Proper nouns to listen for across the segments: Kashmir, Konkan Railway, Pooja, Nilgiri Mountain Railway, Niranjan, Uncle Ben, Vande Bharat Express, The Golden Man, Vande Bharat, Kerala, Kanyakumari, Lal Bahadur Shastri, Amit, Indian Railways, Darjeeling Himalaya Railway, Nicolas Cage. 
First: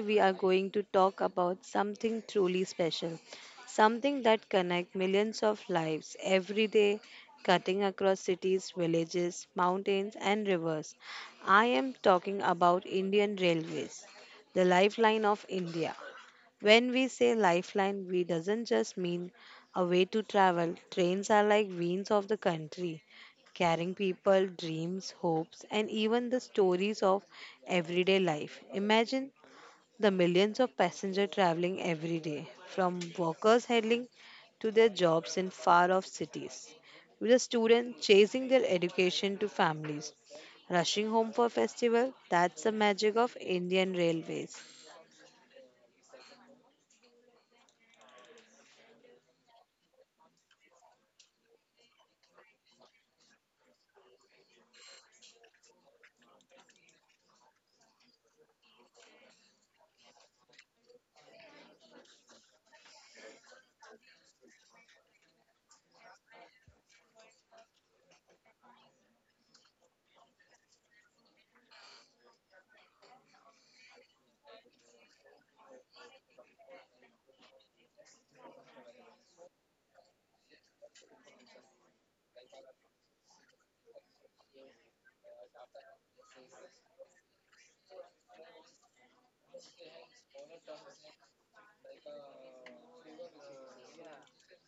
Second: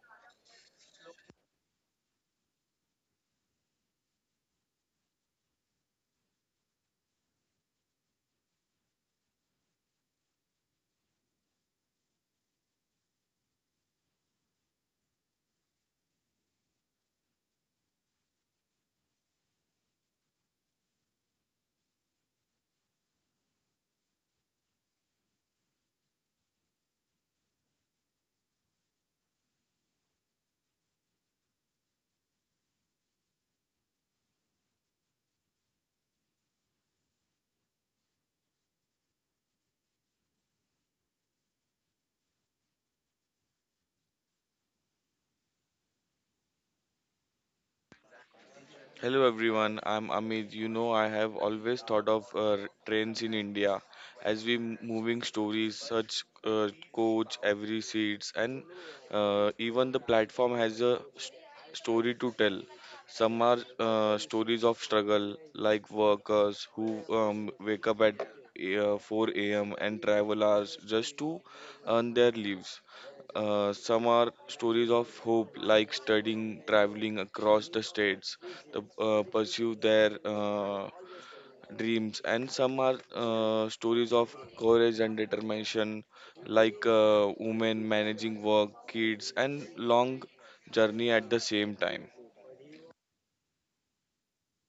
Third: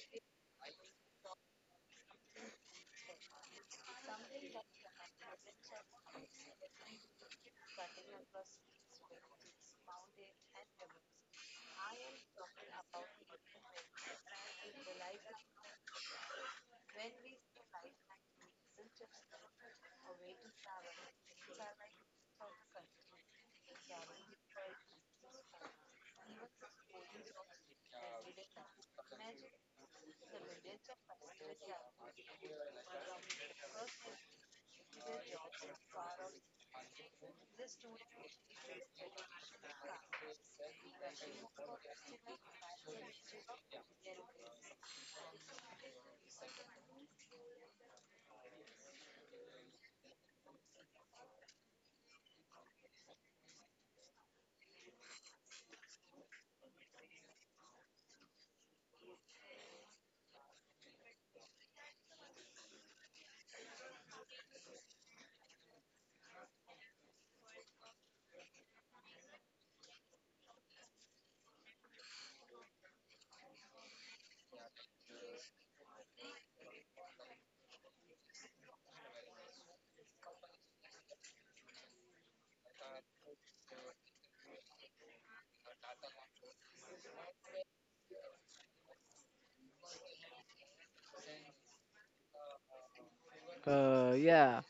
we are going to talk about something truly special, something that connects millions of lives every day, cutting across cities, villages, mountains, and rivers. I am talking about Indian Railways, the lifeline of India. When we say lifeline, we doesn't just mean a way to travel. Trains are like veins of the country, carrying people, dreams, hopes, and even the stories of everyday life. Imagine the millions of passengers traveling every day, from workers heading to their jobs in far off cities, to the students chasing their education to families rushing home for festival, that's the magic of Indian Railways. Hello everyone, I'm Amit. I have always thought of trains in India as moving stories, such coach, every seats, and even the platform has a story to tell. Some are stories of struggle, like workers who wake up at 4 a.m. and travel hours just to earn their lives. Some are stories of hope, like studying, traveling across the states to pursue their dreams, and some are stories of courage and determination, like women managing work, kids, and long journey at the same time. Yeah.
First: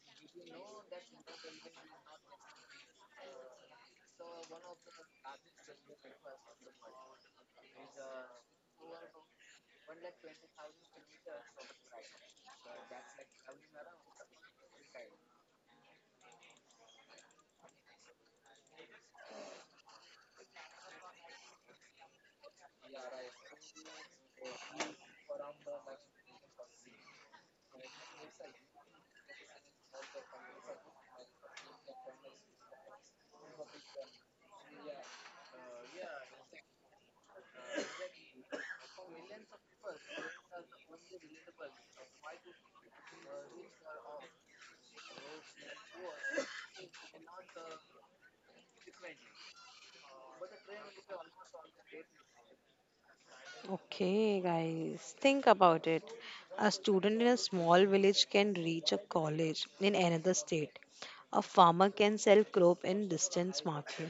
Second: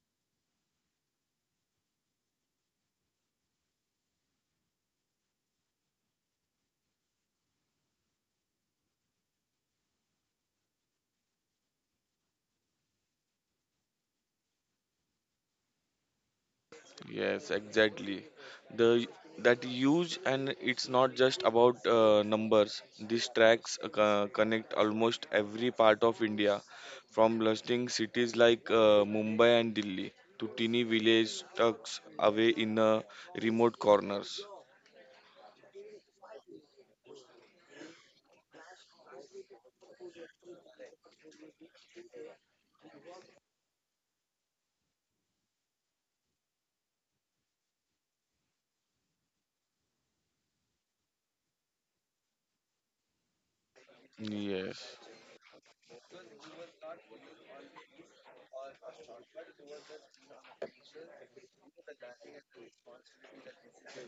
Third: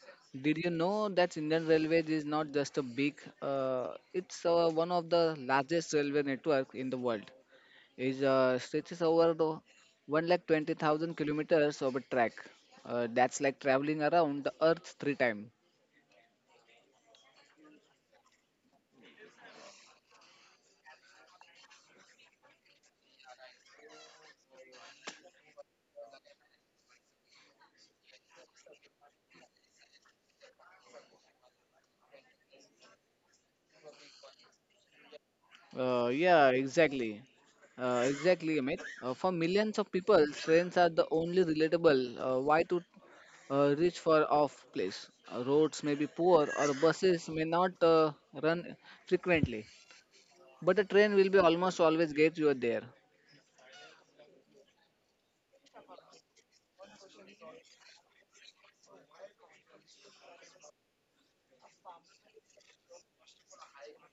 Did you know that Indian Railways is not just a big, it's one of the largest railway network in the world. It stretches over the 1,20,000 kilometers of a track. That's like traveling around the earth three times. Yes, exactly. The That huge, and it's not just about numbers. These tracks connect almost every part of India, from bustling cities like Mumbai and Delhi to teeny village tucked away in remote corners. Yeah, exactly. Exactly, Amit. For millions of people, trains are the only relatable why to reach for off place. Roads may be poor or buses may not run frequently, but a train will be almost always get you there. Okay, Yes. guys, think about it. A student in a small village can reach a college in another state. A farmer can sell crop in distance market.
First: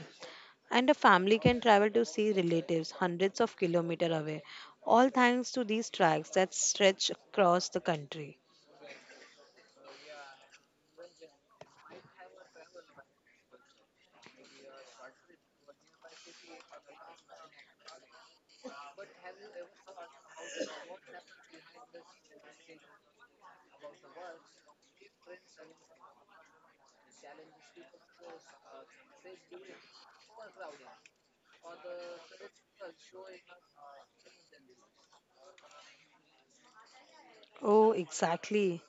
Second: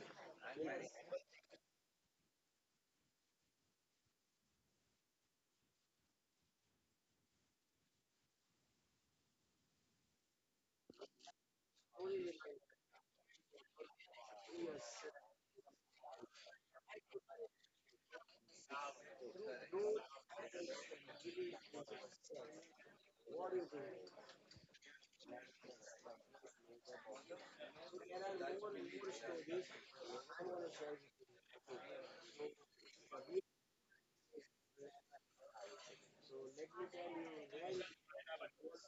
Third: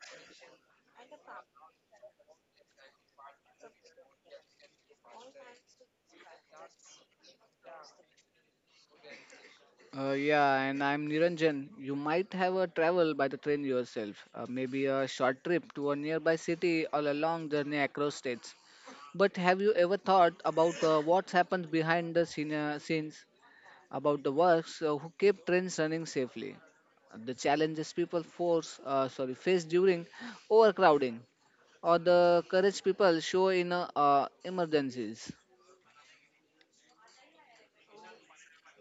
And a family can travel to see relatives hundreds of kilometers away. All thanks to these tracks that stretch across the country. Yeah, and I'm Niranjan. You might have a travel by the train yourself, maybe a short trip to a nearby city or a long journey across states. But have you ever thought about what's happened behind the scenes? About the works who keep trains running safely, the challenges people force sorry face during overcrowding, or the courage people show in emergencies. Oh, exactly,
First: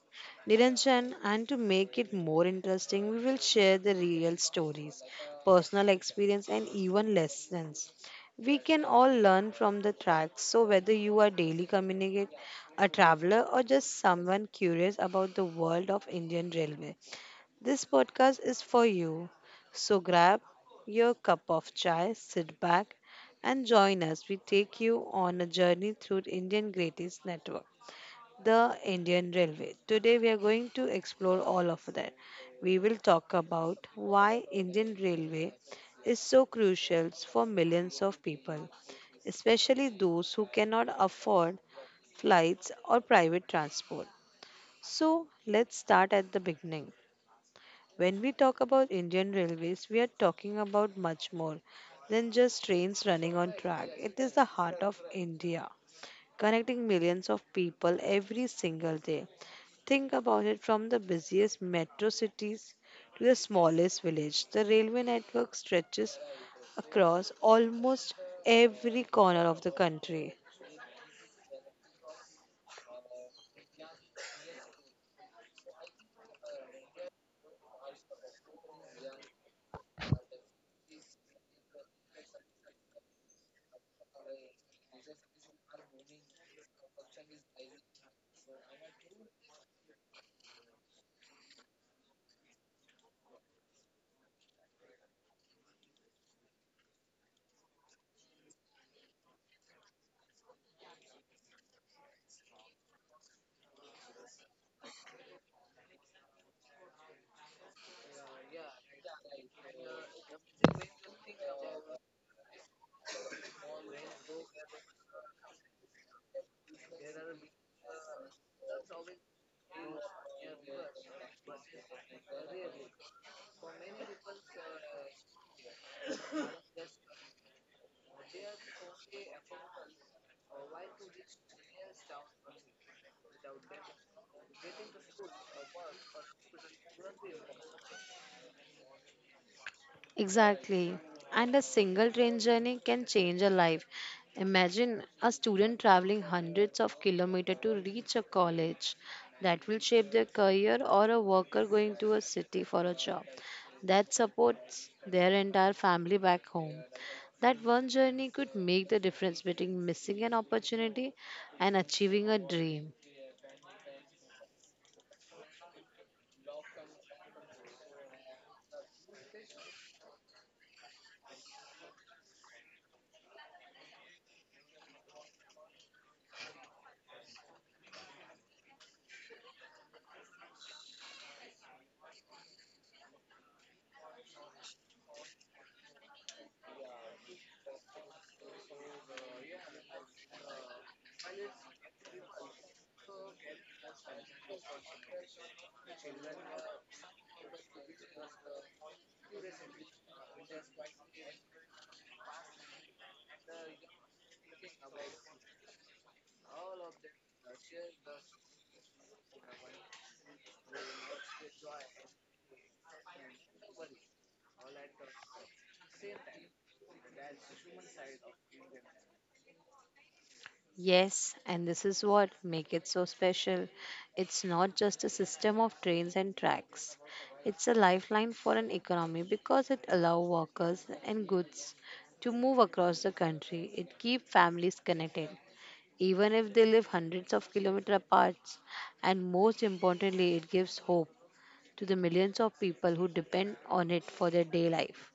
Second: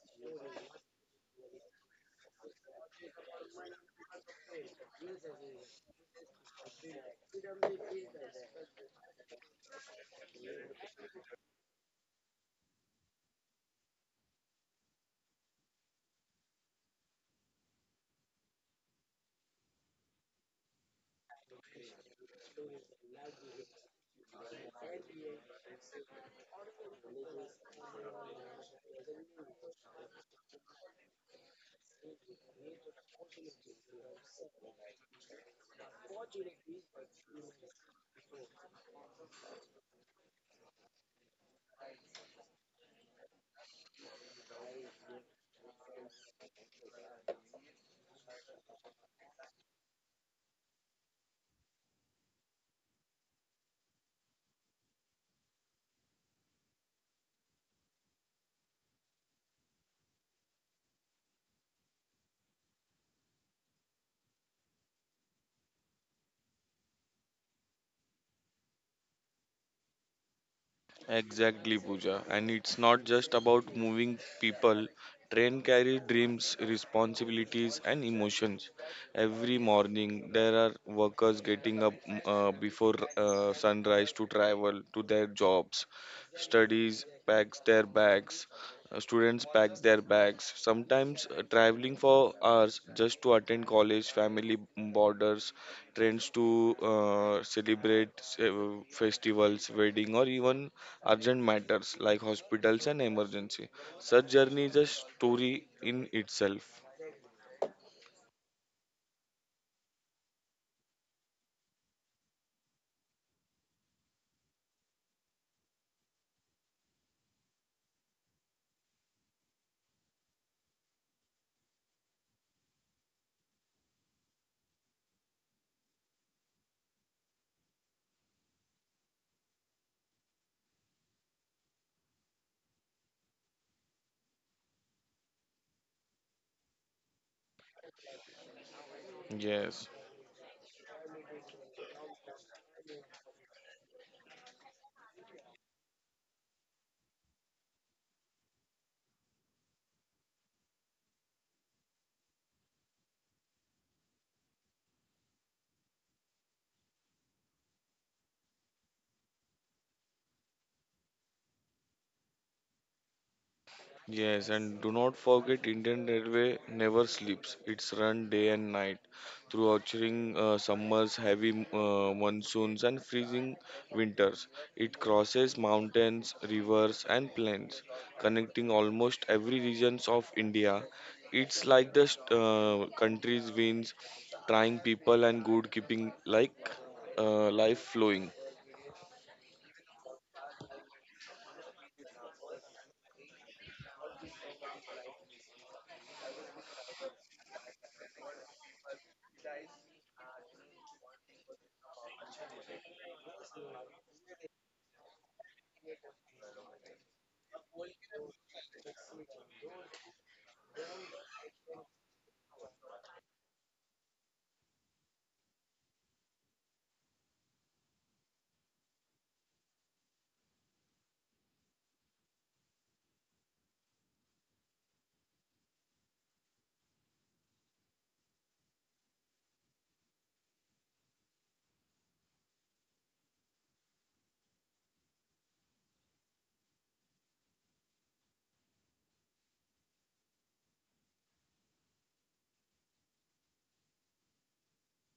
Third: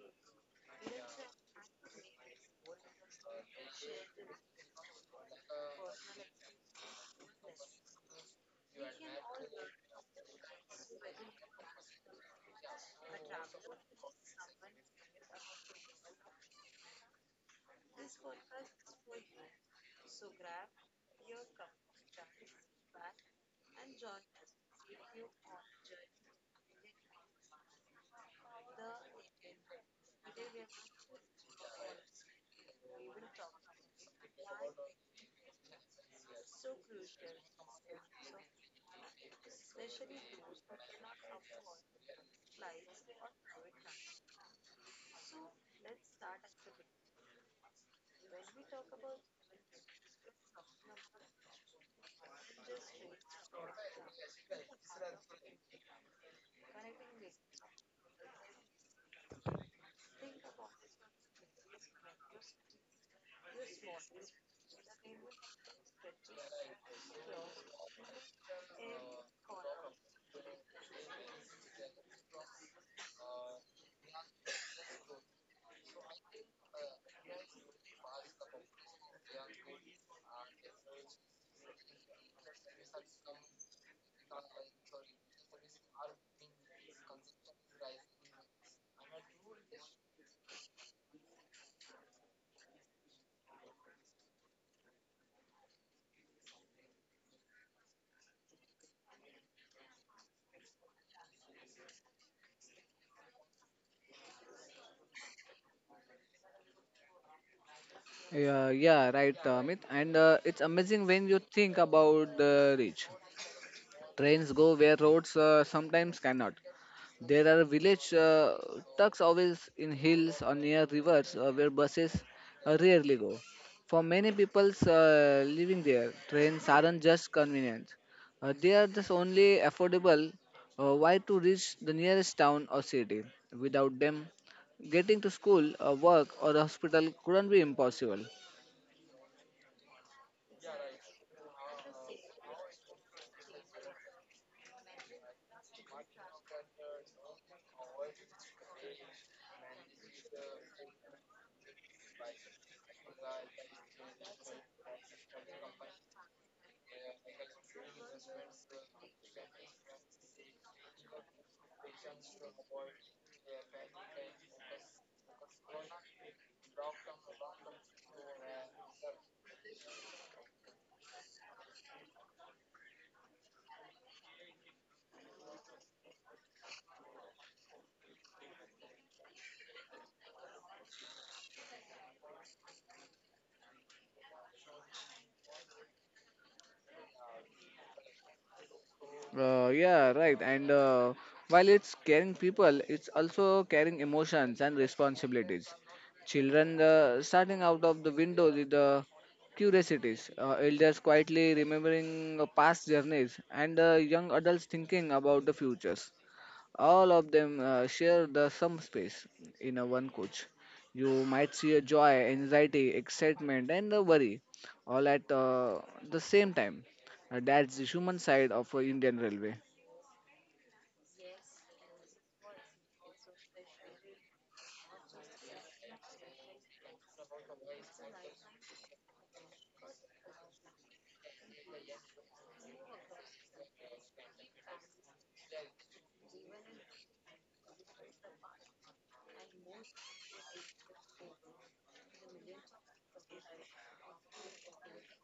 Niranjan, and to make it more interesting, we will share the real stories, personal experience, and even lessons. We can all learn from the tracks. So, whether you are daily communicate, a traveler, or just someone curious about the world of Indian Railway, this podcast is for you. So, grab your cup of chai, sit back, and join us. We take you on a journey through Indian Greatest Network, the Indian Railway. Today we are going to explore all of that. We will talk about why Indian Railway is so crucial for millions of people, especially those who cannot afford flights or private transport. So, let's start at the beginning. When we talk about Indian Railways, we are talking about much more than just trains running on track. It is the heart of India, connecting millions of people every single day. Think about it, from the busiest metro cities to the smallest village. The railway network stretches across almost every corner of the country. Exactly, Pooja. And it's not just about moving people. Train carry dreams, responsibilities, and emotions. Every morning, there are workers getting up before sunrise to travel to their jobs. Studies packs their bags. Students packs their bags. Sometimes traveling for hours just to attend college, family borders, trends to celebrate festivals, wedding, or even urgent matters like hospitals and emergency. Such journey is a story in itself. Yeah, yeah, right, Amit. And it's amazing when you think about the reach. Trains go where roads sometimes cannot. There are village tucks always in hills or near rivers where buses rarely go. For many people living there, trains aren't just convenient. They are just only affordable way to reach the nearest town or city. Without them, getting to school, work, or the hospital couldn't be impossible. Yes. Exactly. And a single train journey can change a life. Imagine a student traveling hundreds of kilometers to reach a college. That will shape their career, or a worker going to a city for a job. That supports their entire family back home. That one journey could make the difference between missing an opportunity and achieving a dream. Yes, and do not forget Indian Railway never sleeps. It's run day and night through orcharding summers, heavy monsoons, and freezing winters. It crosses mountains, rivers, and plains, connecting almost every regions of India. It's like the country's veins, trying people and good keeping like life flowing. Yeah, right. And while it's caring people, it's also caring emotions and responsibilities. Children starting out of the window with curiosities, elders quietly remembering past journeys, and young adults thinking about the futures. All of them share the some space in a one coach. You might see a joy, anxiety, excitement, and a worry all at the same time. That's the human side of Indian Railway. Yes, and this is what make it so special. It's not just a system of trains and tracks. It's a lifeline for an economy because it allows workers and goods to move across the country. It keeps families connected, even if they live hundreds of kilometers apart. And most importantly, it gives hope to the millions of people who depend on it for their day life.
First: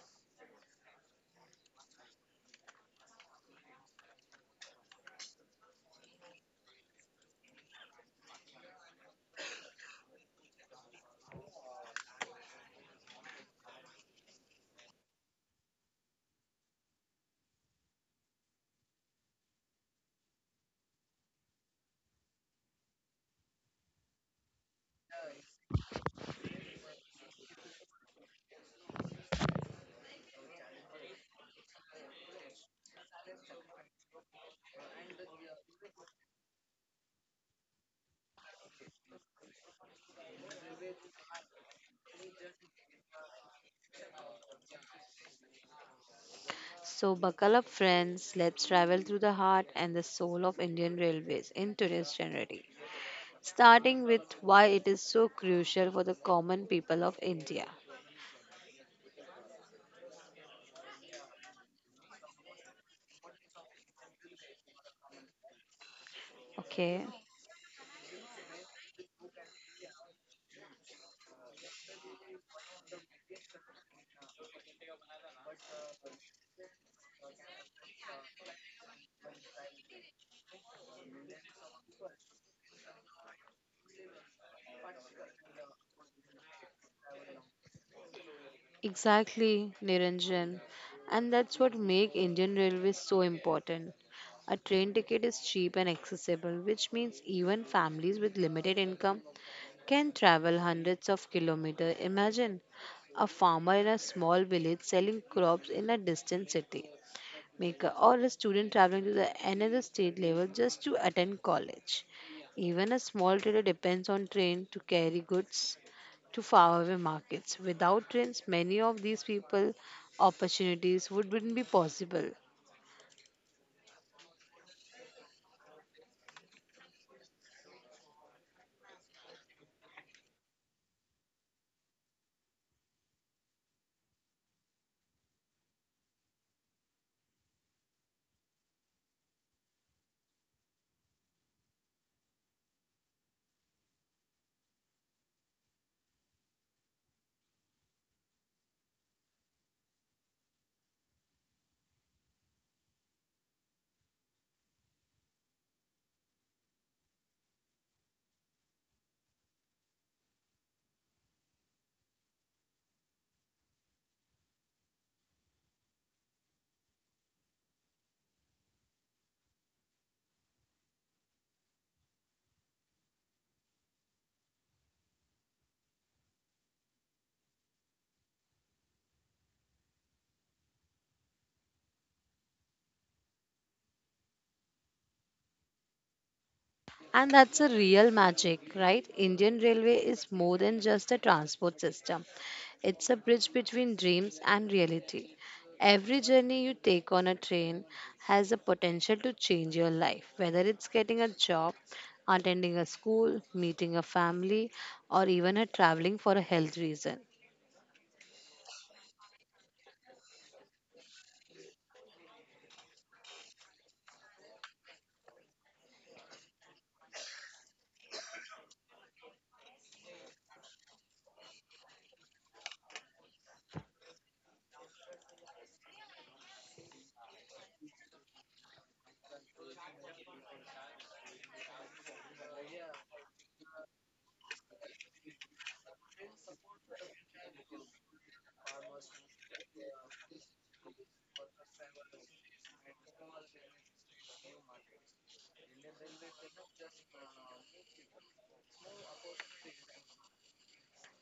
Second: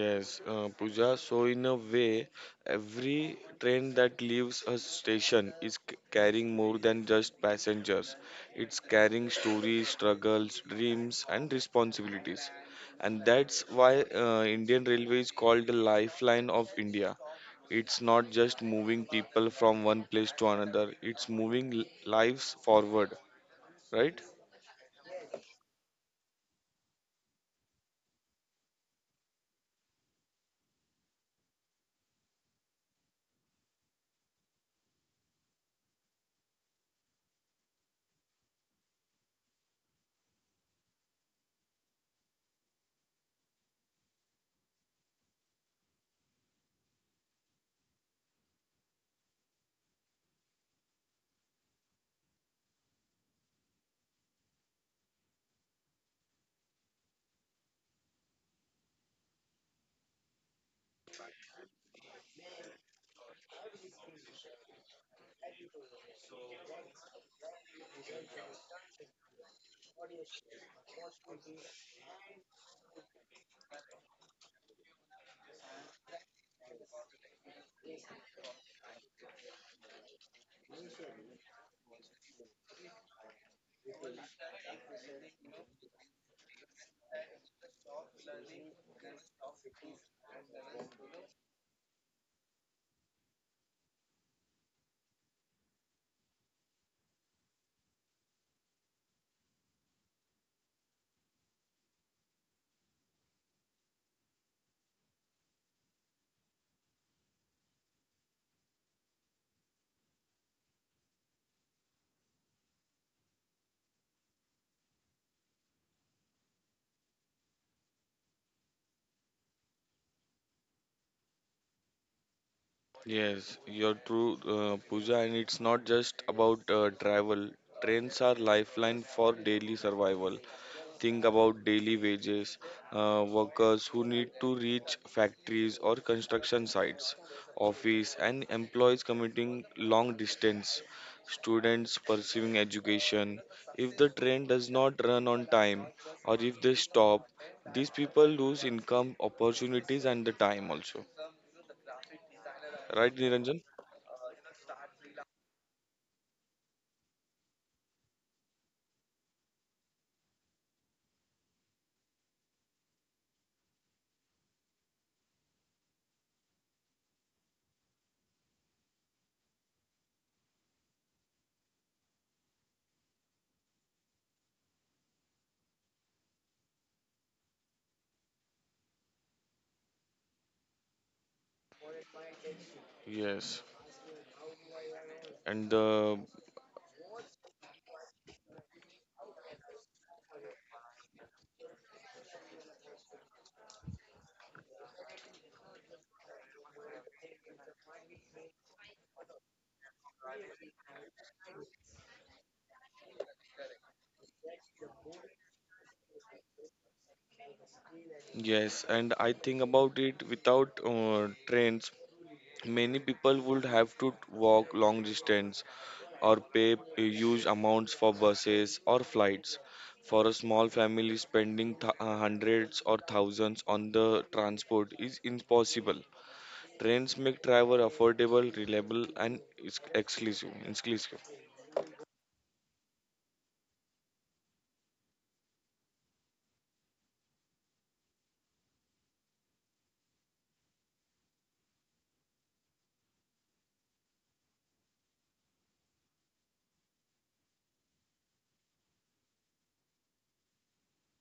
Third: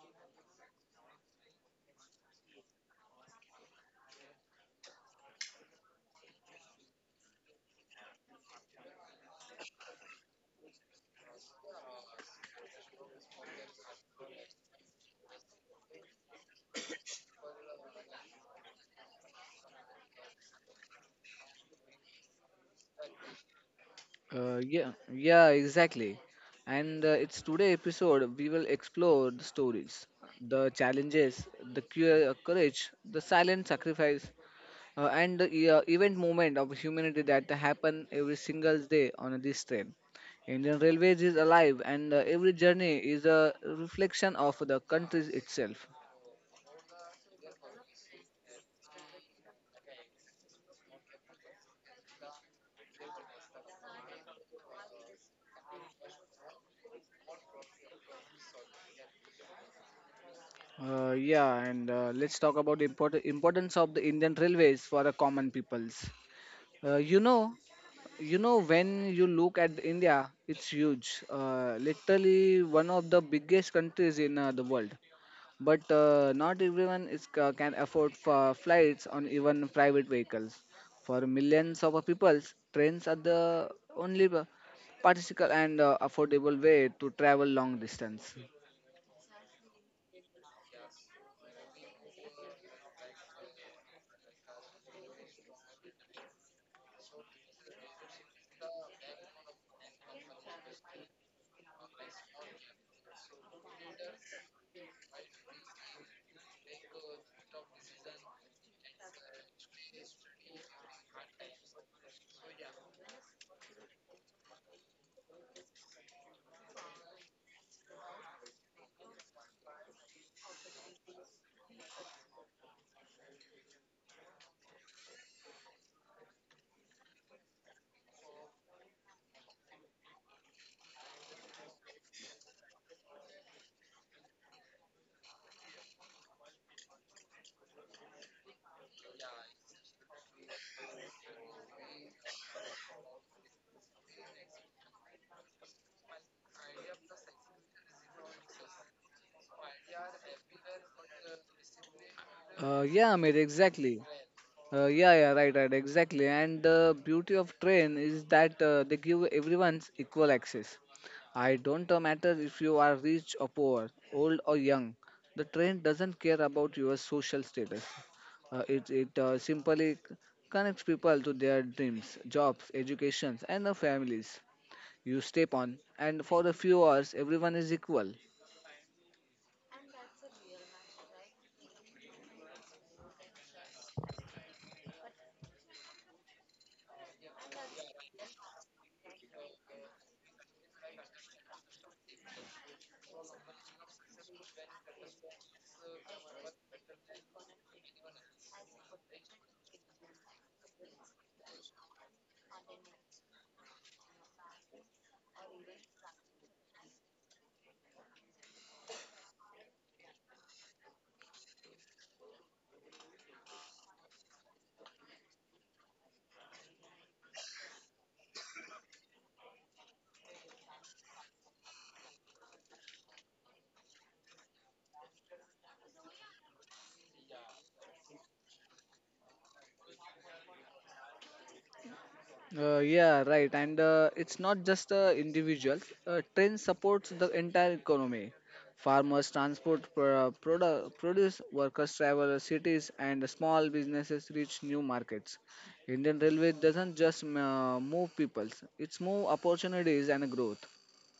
Yes, Pooja. So, in a way, every train that leaves a station is carrying more than just passengers. It's carrying stories, struggles, dreams, and responsibilities. And that's why Indian Railway is called the lifeline of India. It's not just moving people from one place to another, it's moving lives forward, right? Yeah, yeah, exactly. And it's today episode we will explore the stories, the challenges, the courage, the silent sacrifice, and the event movement of humanity that happen every single day on this train. Indian Railways is alive, and every journey is a reflection of the country itself. So, buckle up, friends. Let's travel through the heart and the soul of Indian Railways in today's January, starting with why it is so crucial for the common people of India. Yeah, and let's talk about the importance of the Indian Railways for the common peoples. Okay, You know, when you look at India, it's huge. Literally one of the biggest countries in the world. But not everyone is can afford for flights on even private vehicles. For millions of people, trains are the only practical and affordable way to travel long distance. exactly, Niranjan. And that's what make Indian Railways so important. A train ticket is cheap and accessible, which means even families with limited income can travel hundreds of kilometers. Imagine a farmer in a small village selling crops in a distant city. Maker or a student traveling to the another state level just to attend college. Even a small trader depends on train to carry goods to faraway markets. Without trains, many of these people opportunities wouldn't be possible. Yes, you're true, Pooja, and it's not just about travel. Trains are lifeline for daily survival. Think about daily wages, workers who need to reach factories or construction sites, office and employees commuting long distance, students pursuing education. If the train does not run on time, or if they stop, these people lose income opportunities and the time also. Right, Yeah, Amir, Niranjan? exactly. Yeah, yeah, right, right, exactly. And the beauty of train is that they give everyone's equal access. I don't matter if you are rich or poor, old or young. The train doesn't care about your social status. It simply connects people to their dreams, jobs, educations, and the families you step on. And for a few hours, everyone is equal. Yes. and And that's a real magic, right? Indian Railway is more than just a transport system. It's a bridge between dreams and reality. Every journey you take on a train has the potential to change your life, whether it's getting a job, attending a school, meeting a family, or even a traveling for a health reason. Yes, and I think about it. Without trains, many people would have to walk long distance or pay huge amounts for buses or flights. For a small family, spending hundreds or thousands on the transport is impossible. Trains make travel affordable, reliable, and exclusive, exclusive. Yeah, right. And it's not just individuals. Train supports the entire economy. Farmers transport produce, workers travel the cities, and the small businesses reach new markets. Indian Railway doesn't just move peoples; it's move opportunities and growth.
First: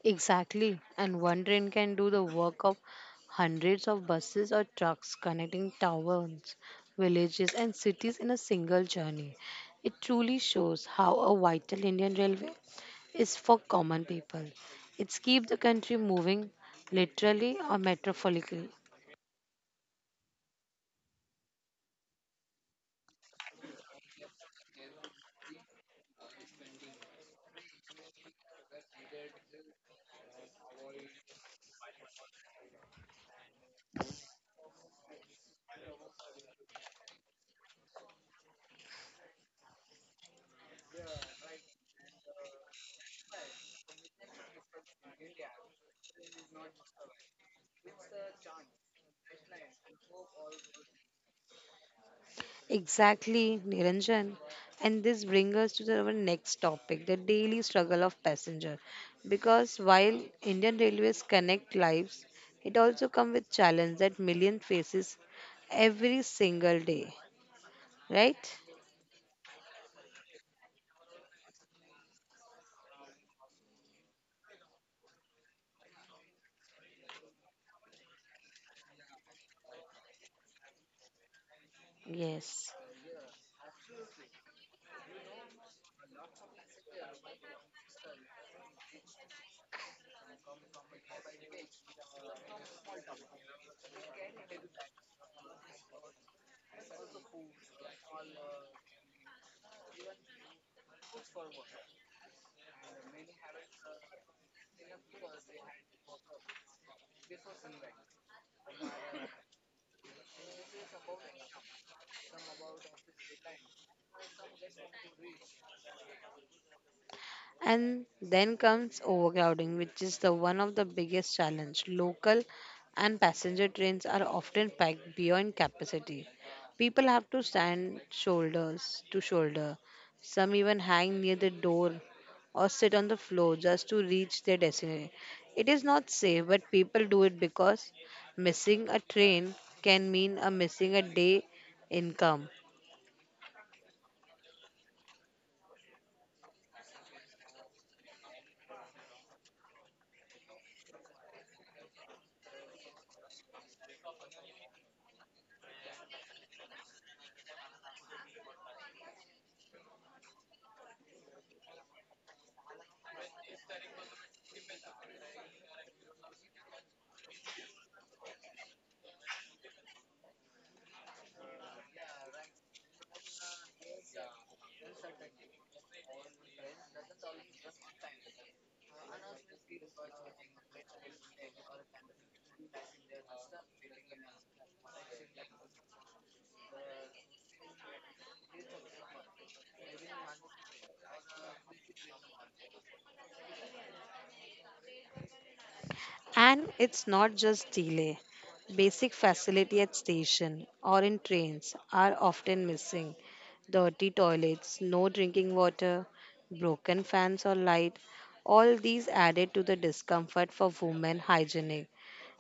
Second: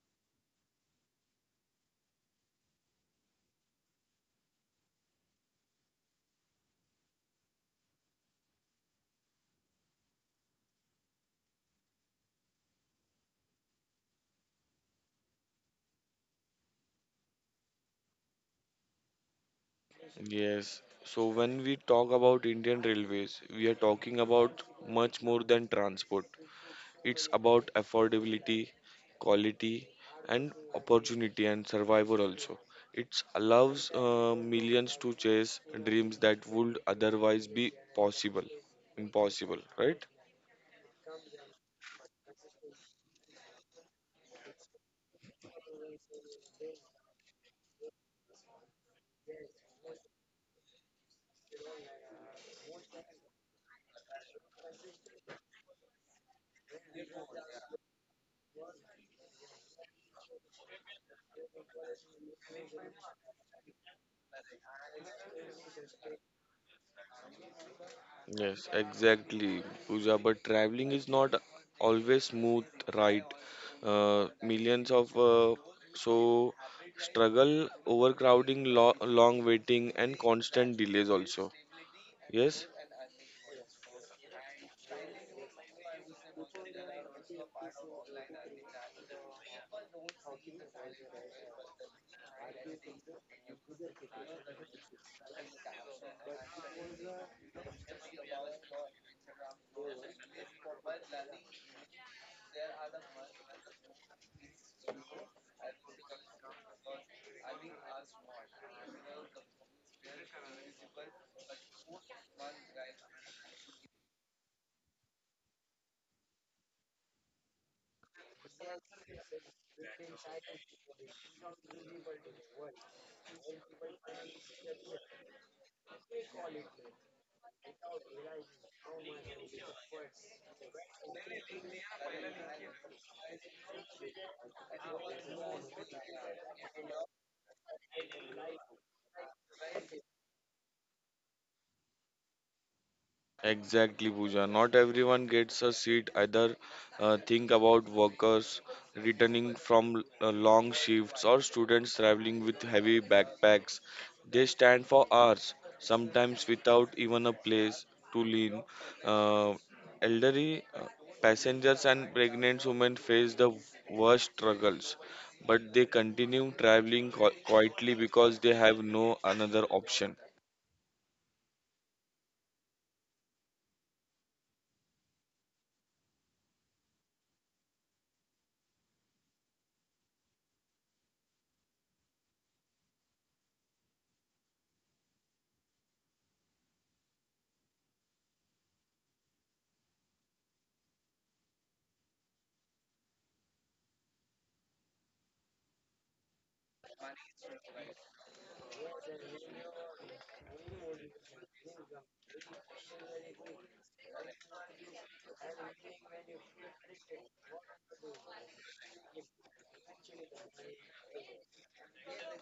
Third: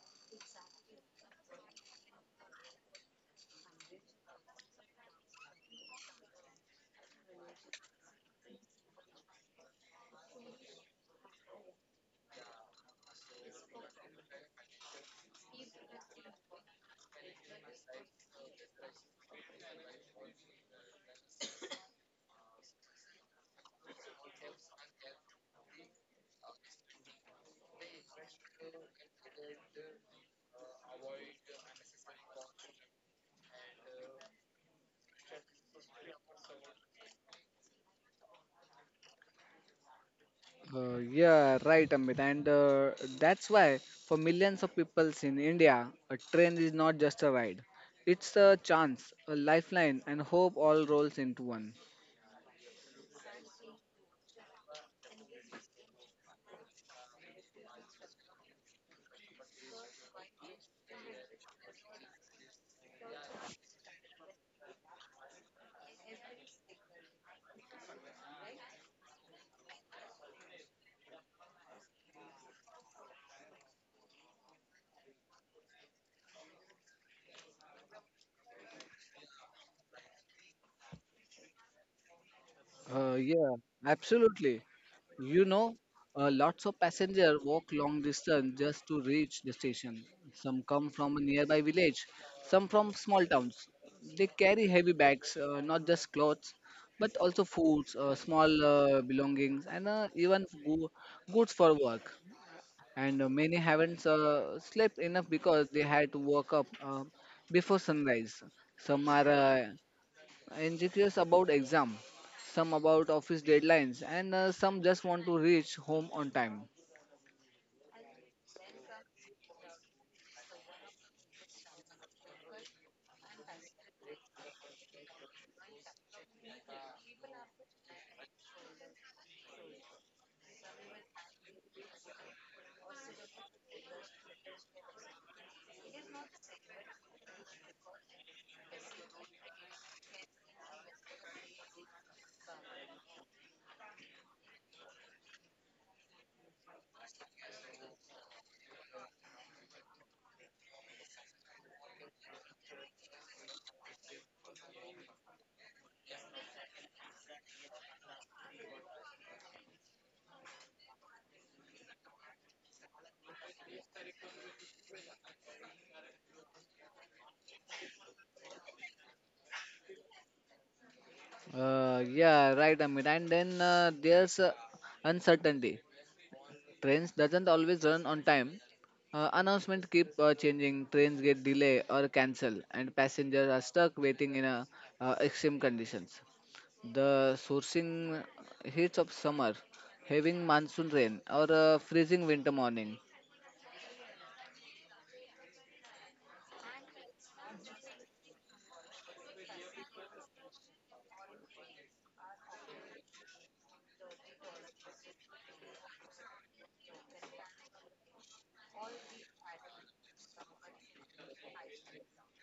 Exactly. And one train can do the work of hundreds of buses or trucks connecting towns, villages, and cities in a single journey. It truly shows how a vital Indian railway is for common people. It's keep the country moving, literally or metaphorically. Yes. So when we talk about Indian Railways, we are talking about much more than transport. It's about affordability, quality, and opportunity and survival also. It allows millions to chase dreams that would otherwise be possible. Impossible, right? Yeah, right, Amit. And that's why, for millions of peoples in India, a train is not just a ride. It's a chance, a lifeline, and hope all rolls into one. Exactly, Niranjan. And this brings us to our next topic, the daily struggle of passenger. Because while Indian Railways connect lives, it also comes with challenge that million faces every single day, right? Yes, exactly, Pooja. But traveling is not always smooth, right? Millions of so struggle, overcrowding, long waiting, and constant delays also. Yes. Yes. Yeah, absolutely. You know, lots of passengers walk long distance just to reach the station. Some come from a nearby village, some from small towns. They carry heavy bags, not just clothes, but also foods, small belongings, and even goods for work. And many haven't slept enough because they had to wake up before sunrise. Some are and curious about exam, some about office deadlines, and some just want to reach home on time. And then comes overcrowding, which is the one of the biggest challenge. Local and passenger trains are often packed beyond capacity. People have to stand shoulders to shoulder. Some even hang near the door or sit on the floor just to reach their destination. It is not safe, but people do it because missing a train can mean a missing a day income. Exactly, Pooja. Not everyone gets a seat either. Think about workers returning from long shifts or students traveling with heavy backpacks. They stand for hours, sometimes without even a place to lean. Uh, elderly passengers and pregnant women face the worst struggles, but they continue traveling quietly because they have no another option. Yeah, right, Amit. And then there's uncertainty. Trains doesn't always run on time. Announcements keep changing. Trains get delay or cancel, and passengers are stuck waiting in extreme conditions. The sourcing heats of summer, having monsoon rain, or freezing winter morning. And it's not just delay. Basic facility at station or in trains are often missing. Dirty toilets, no drinking water, broken fans or light, all these added to the discomfort. For women hygienic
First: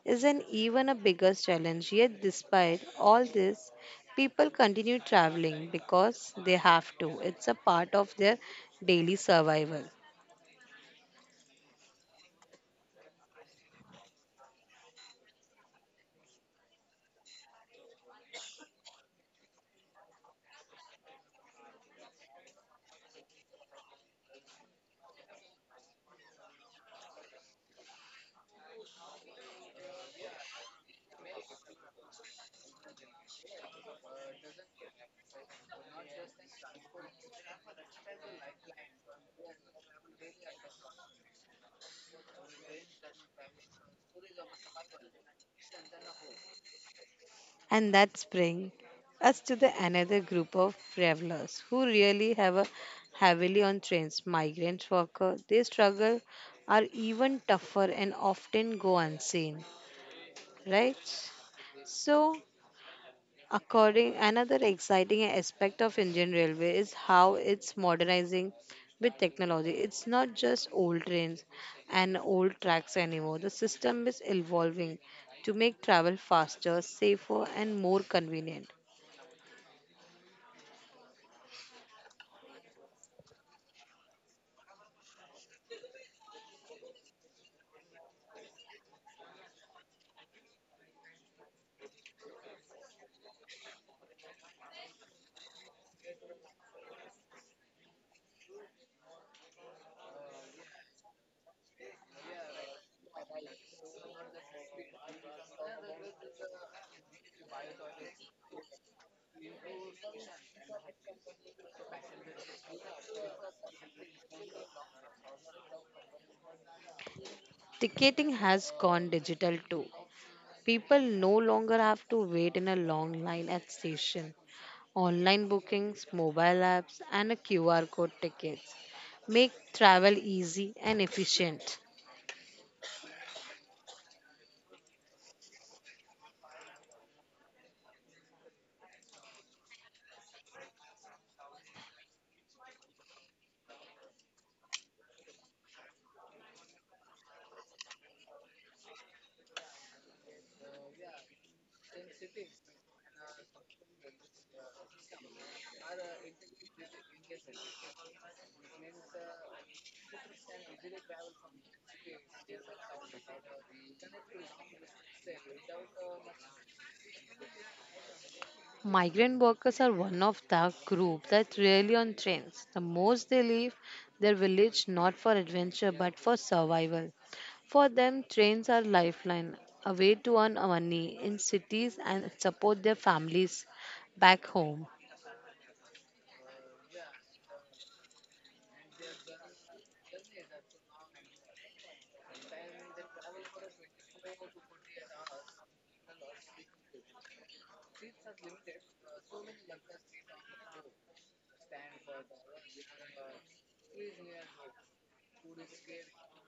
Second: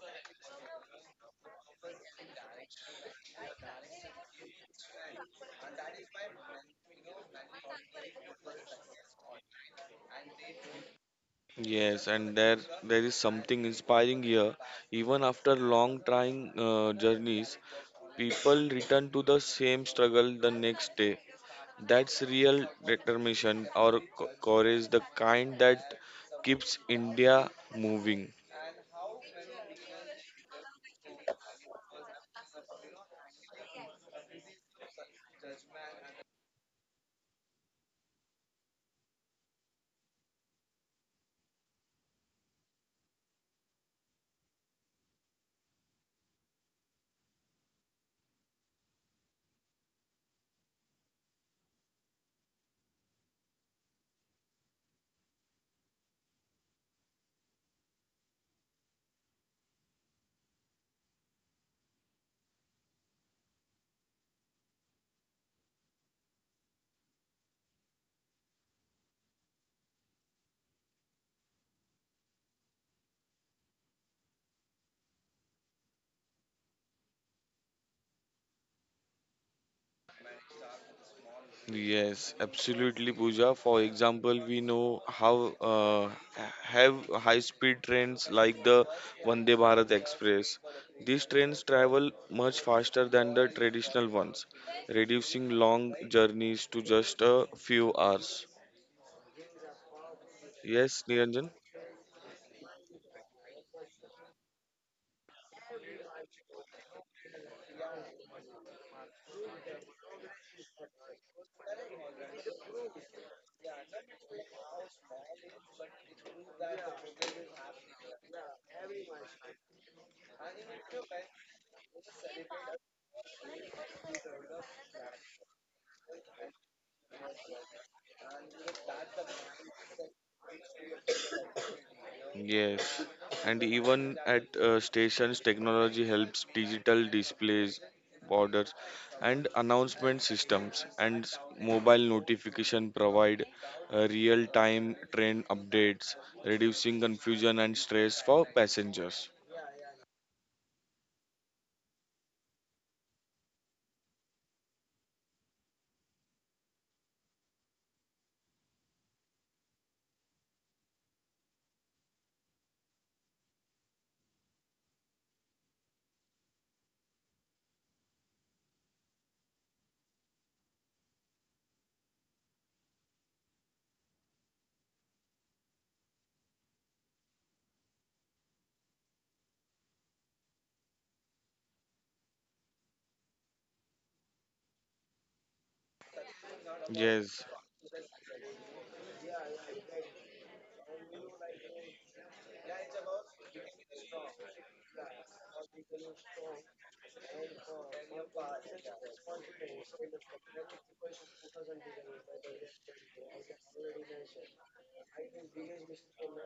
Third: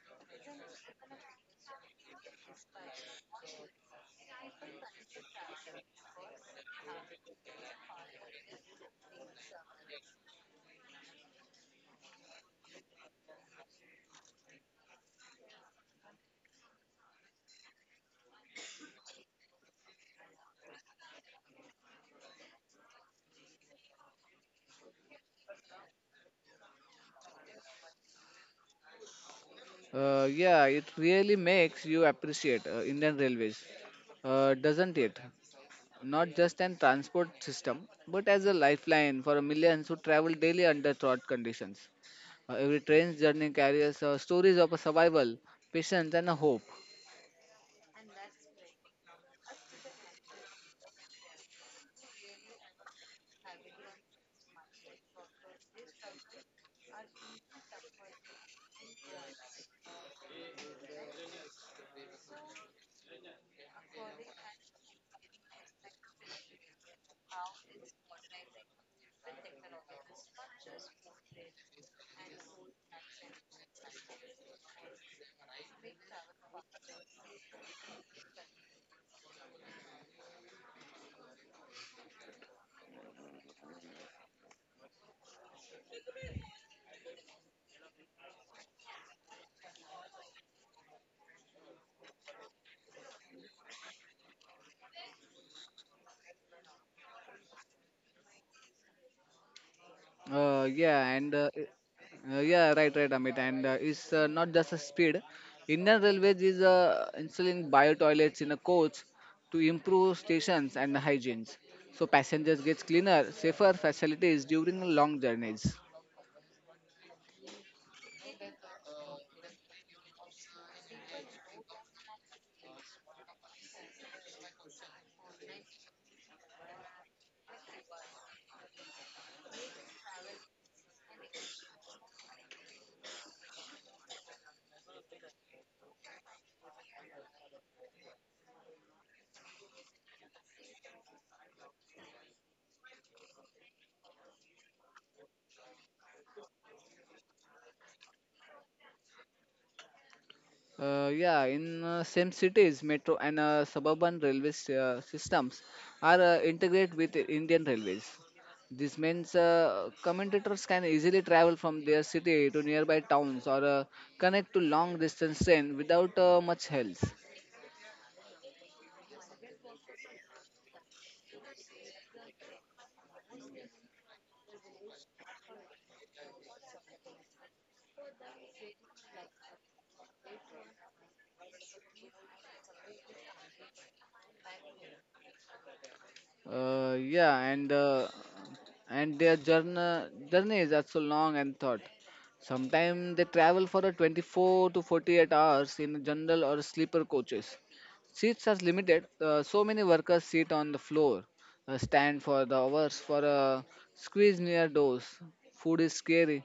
is an even a bigger challenge. Yet, despite all this, people continue traveling because they have to. It's a part of their daily survival. Yes, and there is something inspiring here. Even after long trying journeys, people return to the same struggle the next day. That's real determination or courage, the kind that keeps India moving. Yeah, it really makes you appreciate Indian Railways, doesn't it? Not just an transport system, but as a lifeline for millions who travel daily under fraught conditions. Every train's journey carries stories of a survival, patience, and a hope. And that brings us to the another group of travelers who really have a heavily on trains. Migrant workers, they struggle are even tougher and often go unseen, right? So, according another exciting aspect of Indian Railway is how it's modernizing with technology. It's not just old trains and old tracks anymore. The system is evolving to make travel faster, safer, and more convenient. Yes, absolutely, Pooja. For example, we know how have high-speed trains like the Vande Bharat Express. These trains travel much faster than the traditional ones, reducing long journeys to just a few hours. Yes, Yeah, and Niranjan? Yeah, right, right, Amit. And it's not just a speed. Indian Railways is installing bio toilets in a coach to improve stations and hygienes. So passengers gets cleaner, safer facilities during long journeys. Ticketing has gone digital too. People no longer have to wait in a long line at station. Online bookings, mobile apps and a QR code tickets make travel easy and efficient. Yes, and even at stations, technology helps: digital displays, orders, and announcement systems, and mobile notification provide real-time train updates, reducing confusion and stress for passengers. Yeah, in same cities, metro and suburban railway systems are integrated with Indian railways. This means commentators can easily travel from their city to nearby towns or connect to long distance train without much help. Migrant workers are one of the group that rarely on trains. The most they leave their village not for adventure but for survival. For them, trains are lifeline, a way to earn money in cities and support their families back home. Yes. Yeah, and their journey is also long and thought. Sometimes they travel for a 24 to 48 hours in general or sleeper coaches. Seats are limited. So many workers sit on the floor, stand for the hours for a squeeze near doors. Food is scary,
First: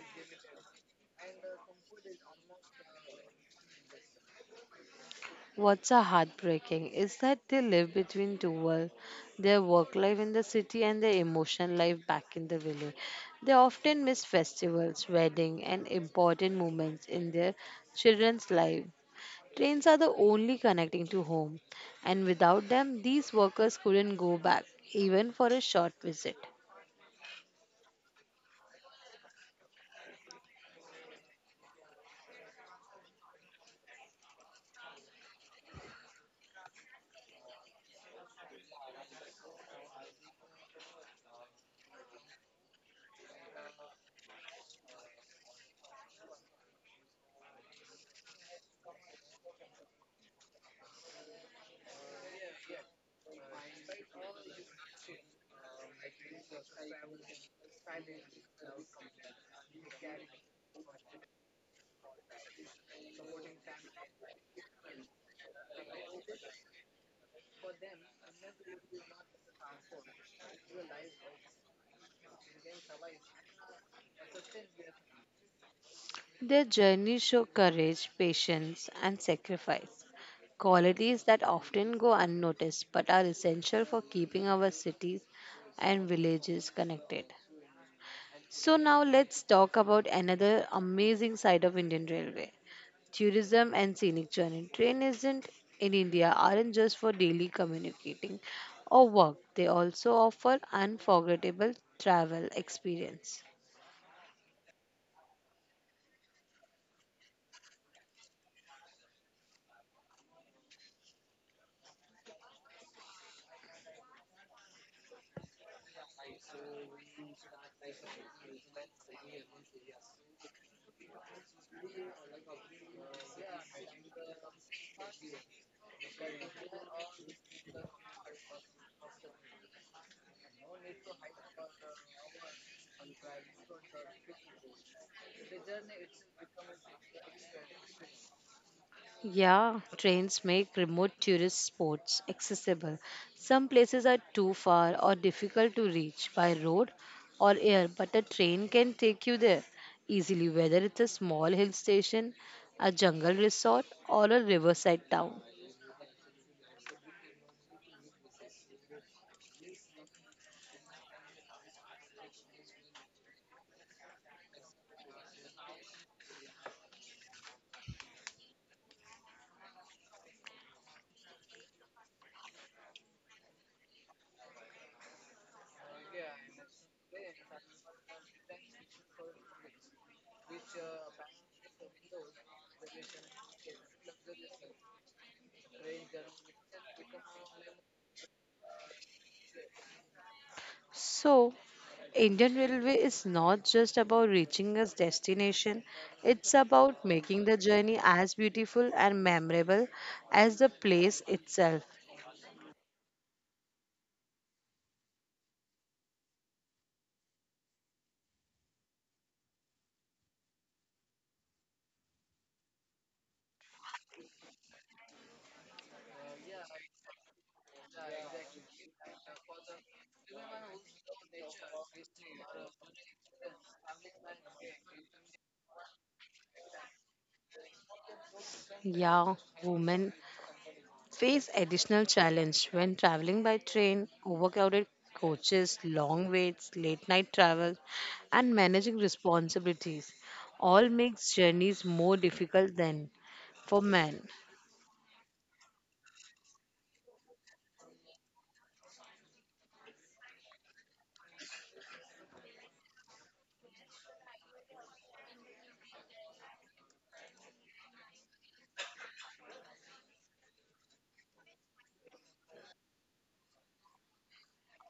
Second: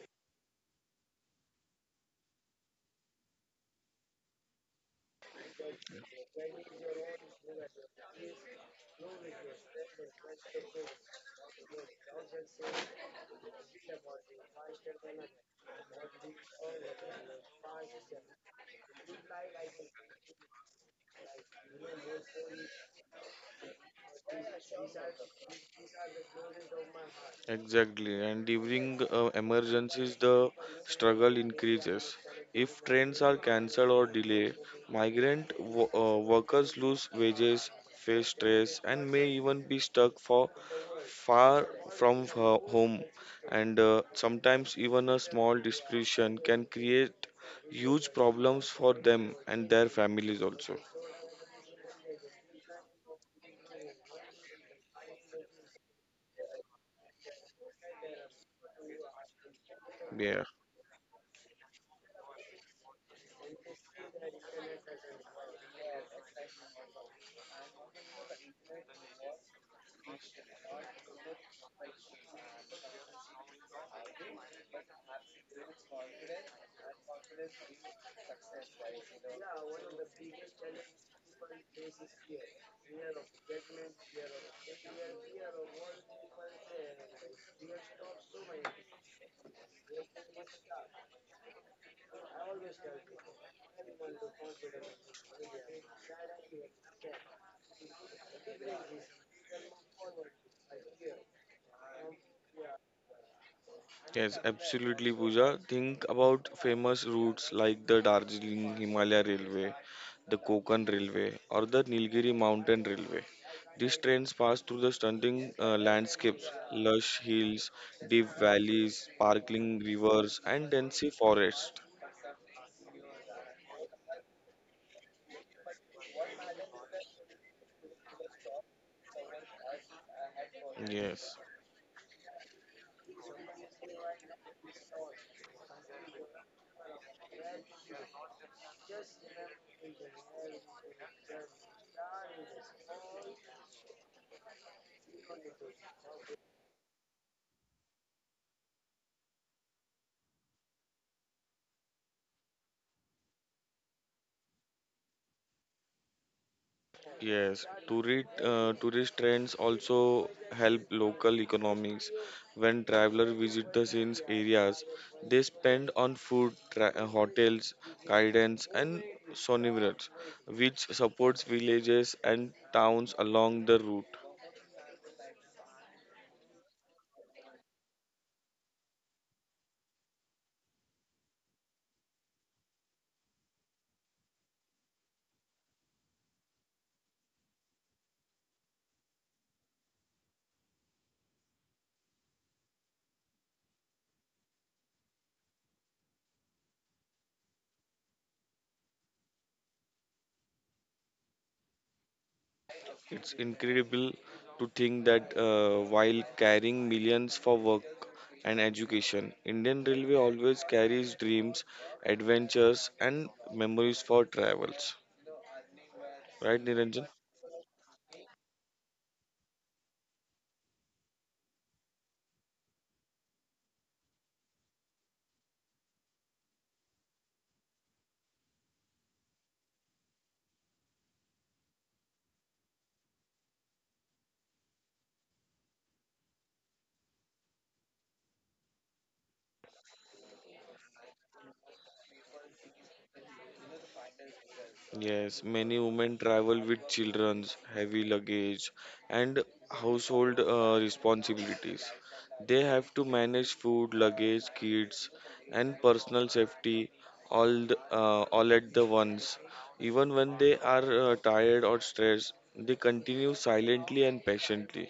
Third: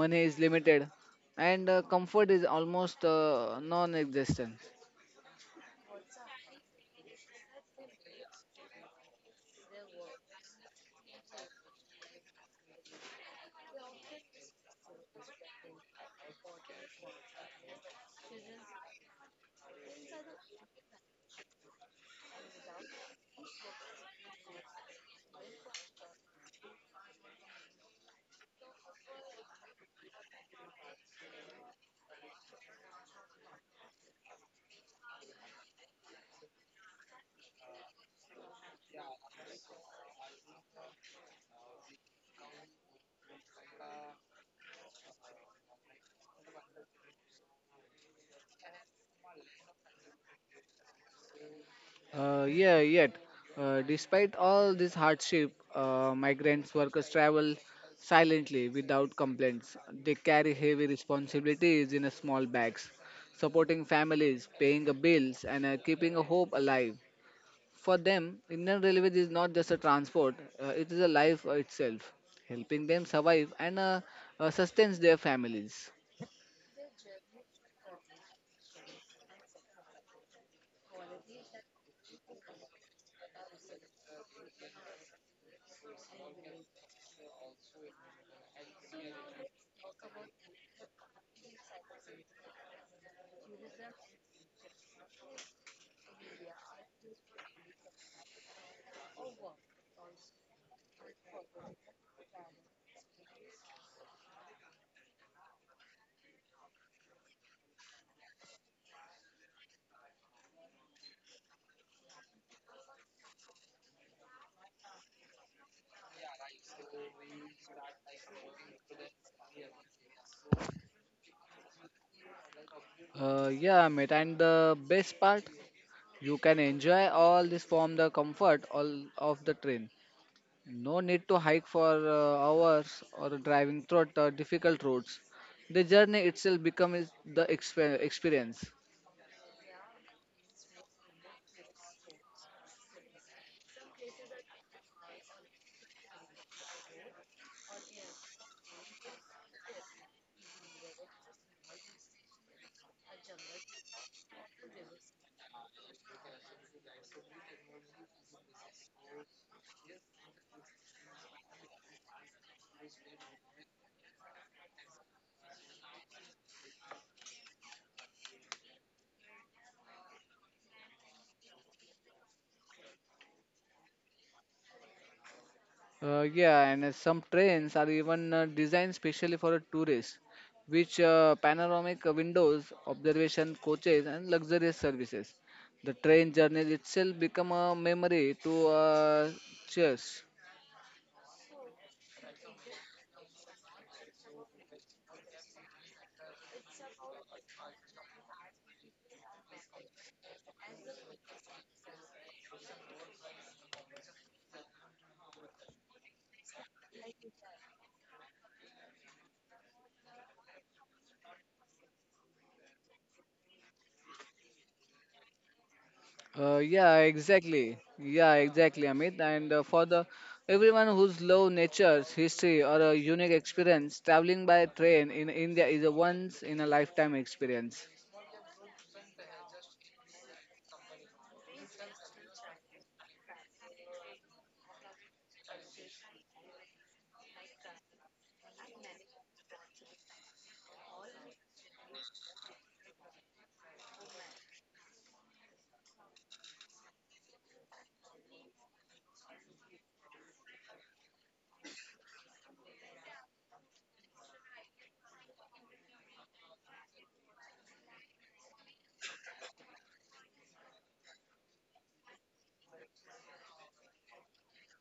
money is limited, and comfort is almost non-existent. What's a heartbreaking is that they live between two worlds, their work life in the city and their emotional life back in the village. They often miss festivals, weddings, and important moments in their children's life. Trains are the only connecting to home, and without them, these workers couldn't go back even for a short visit. Exactly, and during emergencies, the struggle increases. If trains are cancelled or delayed, migrant workers lose wages, face stress, and may even be stuck for far from home. And sometimes even a small disruption can create huge problems for them and their families also. Yeah, yet, despite all this hardship, migrants workers travel silently without complaints. They Yeah. carry heavy responsibilities in a small bags, supporting families, paying the bills, and keeping a hope alive. For them, Indian Railways is not just a transport; it is a life itself, helping them survive and sustains their families. Their journey show courage, patience, and sacrifice, qualities that often go unnoticed but are essential for keeping our cities and villages connected. So, now let's talk about another amazing side of Indian Railway, tourism and scenic journey. Train isn't in India aren't just for daily communicating or work, they also offer unforgettable travel experience. Yes, absolutely, Pooja. Think about famous routes like the Darjeeling Himalaya Railway, the Konkan Railway, or the Nilgiri Mountain Railway. These trains pass through the stunning landscapes, lush hills, deep valleys, sparkling rivers, and dense forests. Yeah, mate, and the best part? You can enjoy all this from the comfort all of the train. No need Yes. to hike for hours or driving through the difficult roads. The journey itself becomes the experience. Yeah, trains make remote tourist spots accessible. Some places are too far or difficult to reach by road or air, but a train can take you there easily, whether it's a small hill station, a jungle resort, or a riverside town. Yes, tourist trends also help local economics. When travelers visit the scenes areas, they spend on food, hotels, guidance, and souvenirs, which supports villages and towns along the route. Yeah, and some trains are even designed specially for a tourist, which panoramic windows, observation coaches, and luxurious services. The train journey itself become a memory to cherish. So, Indian Railway is not just about reaching a destination, it's about making the journey as beautiful and memorable as the place itself. It's incredible to think that while carrying millions for work and education, Indian Railway always carries dreams, adventures, and memories for travels. Right, Yeah, Niranjan? exactly. Yeah, exactly, Amit. And for the everyone who's love nature's history or a unique experience, traveling by train in India is a once in a lifetime experience. Yeah, women face additional challenge when traveling by train. Overcrowded coaches, long waits, late night travel, and managing responsibilities all makes journeys more difficult than for men. Yes, many women travel with children's heavy luggage and household responsibilities. They have to manage food, luggage, kids, and personal safety all at the once. Even when they are tired or stressed, they continue silently and patiently.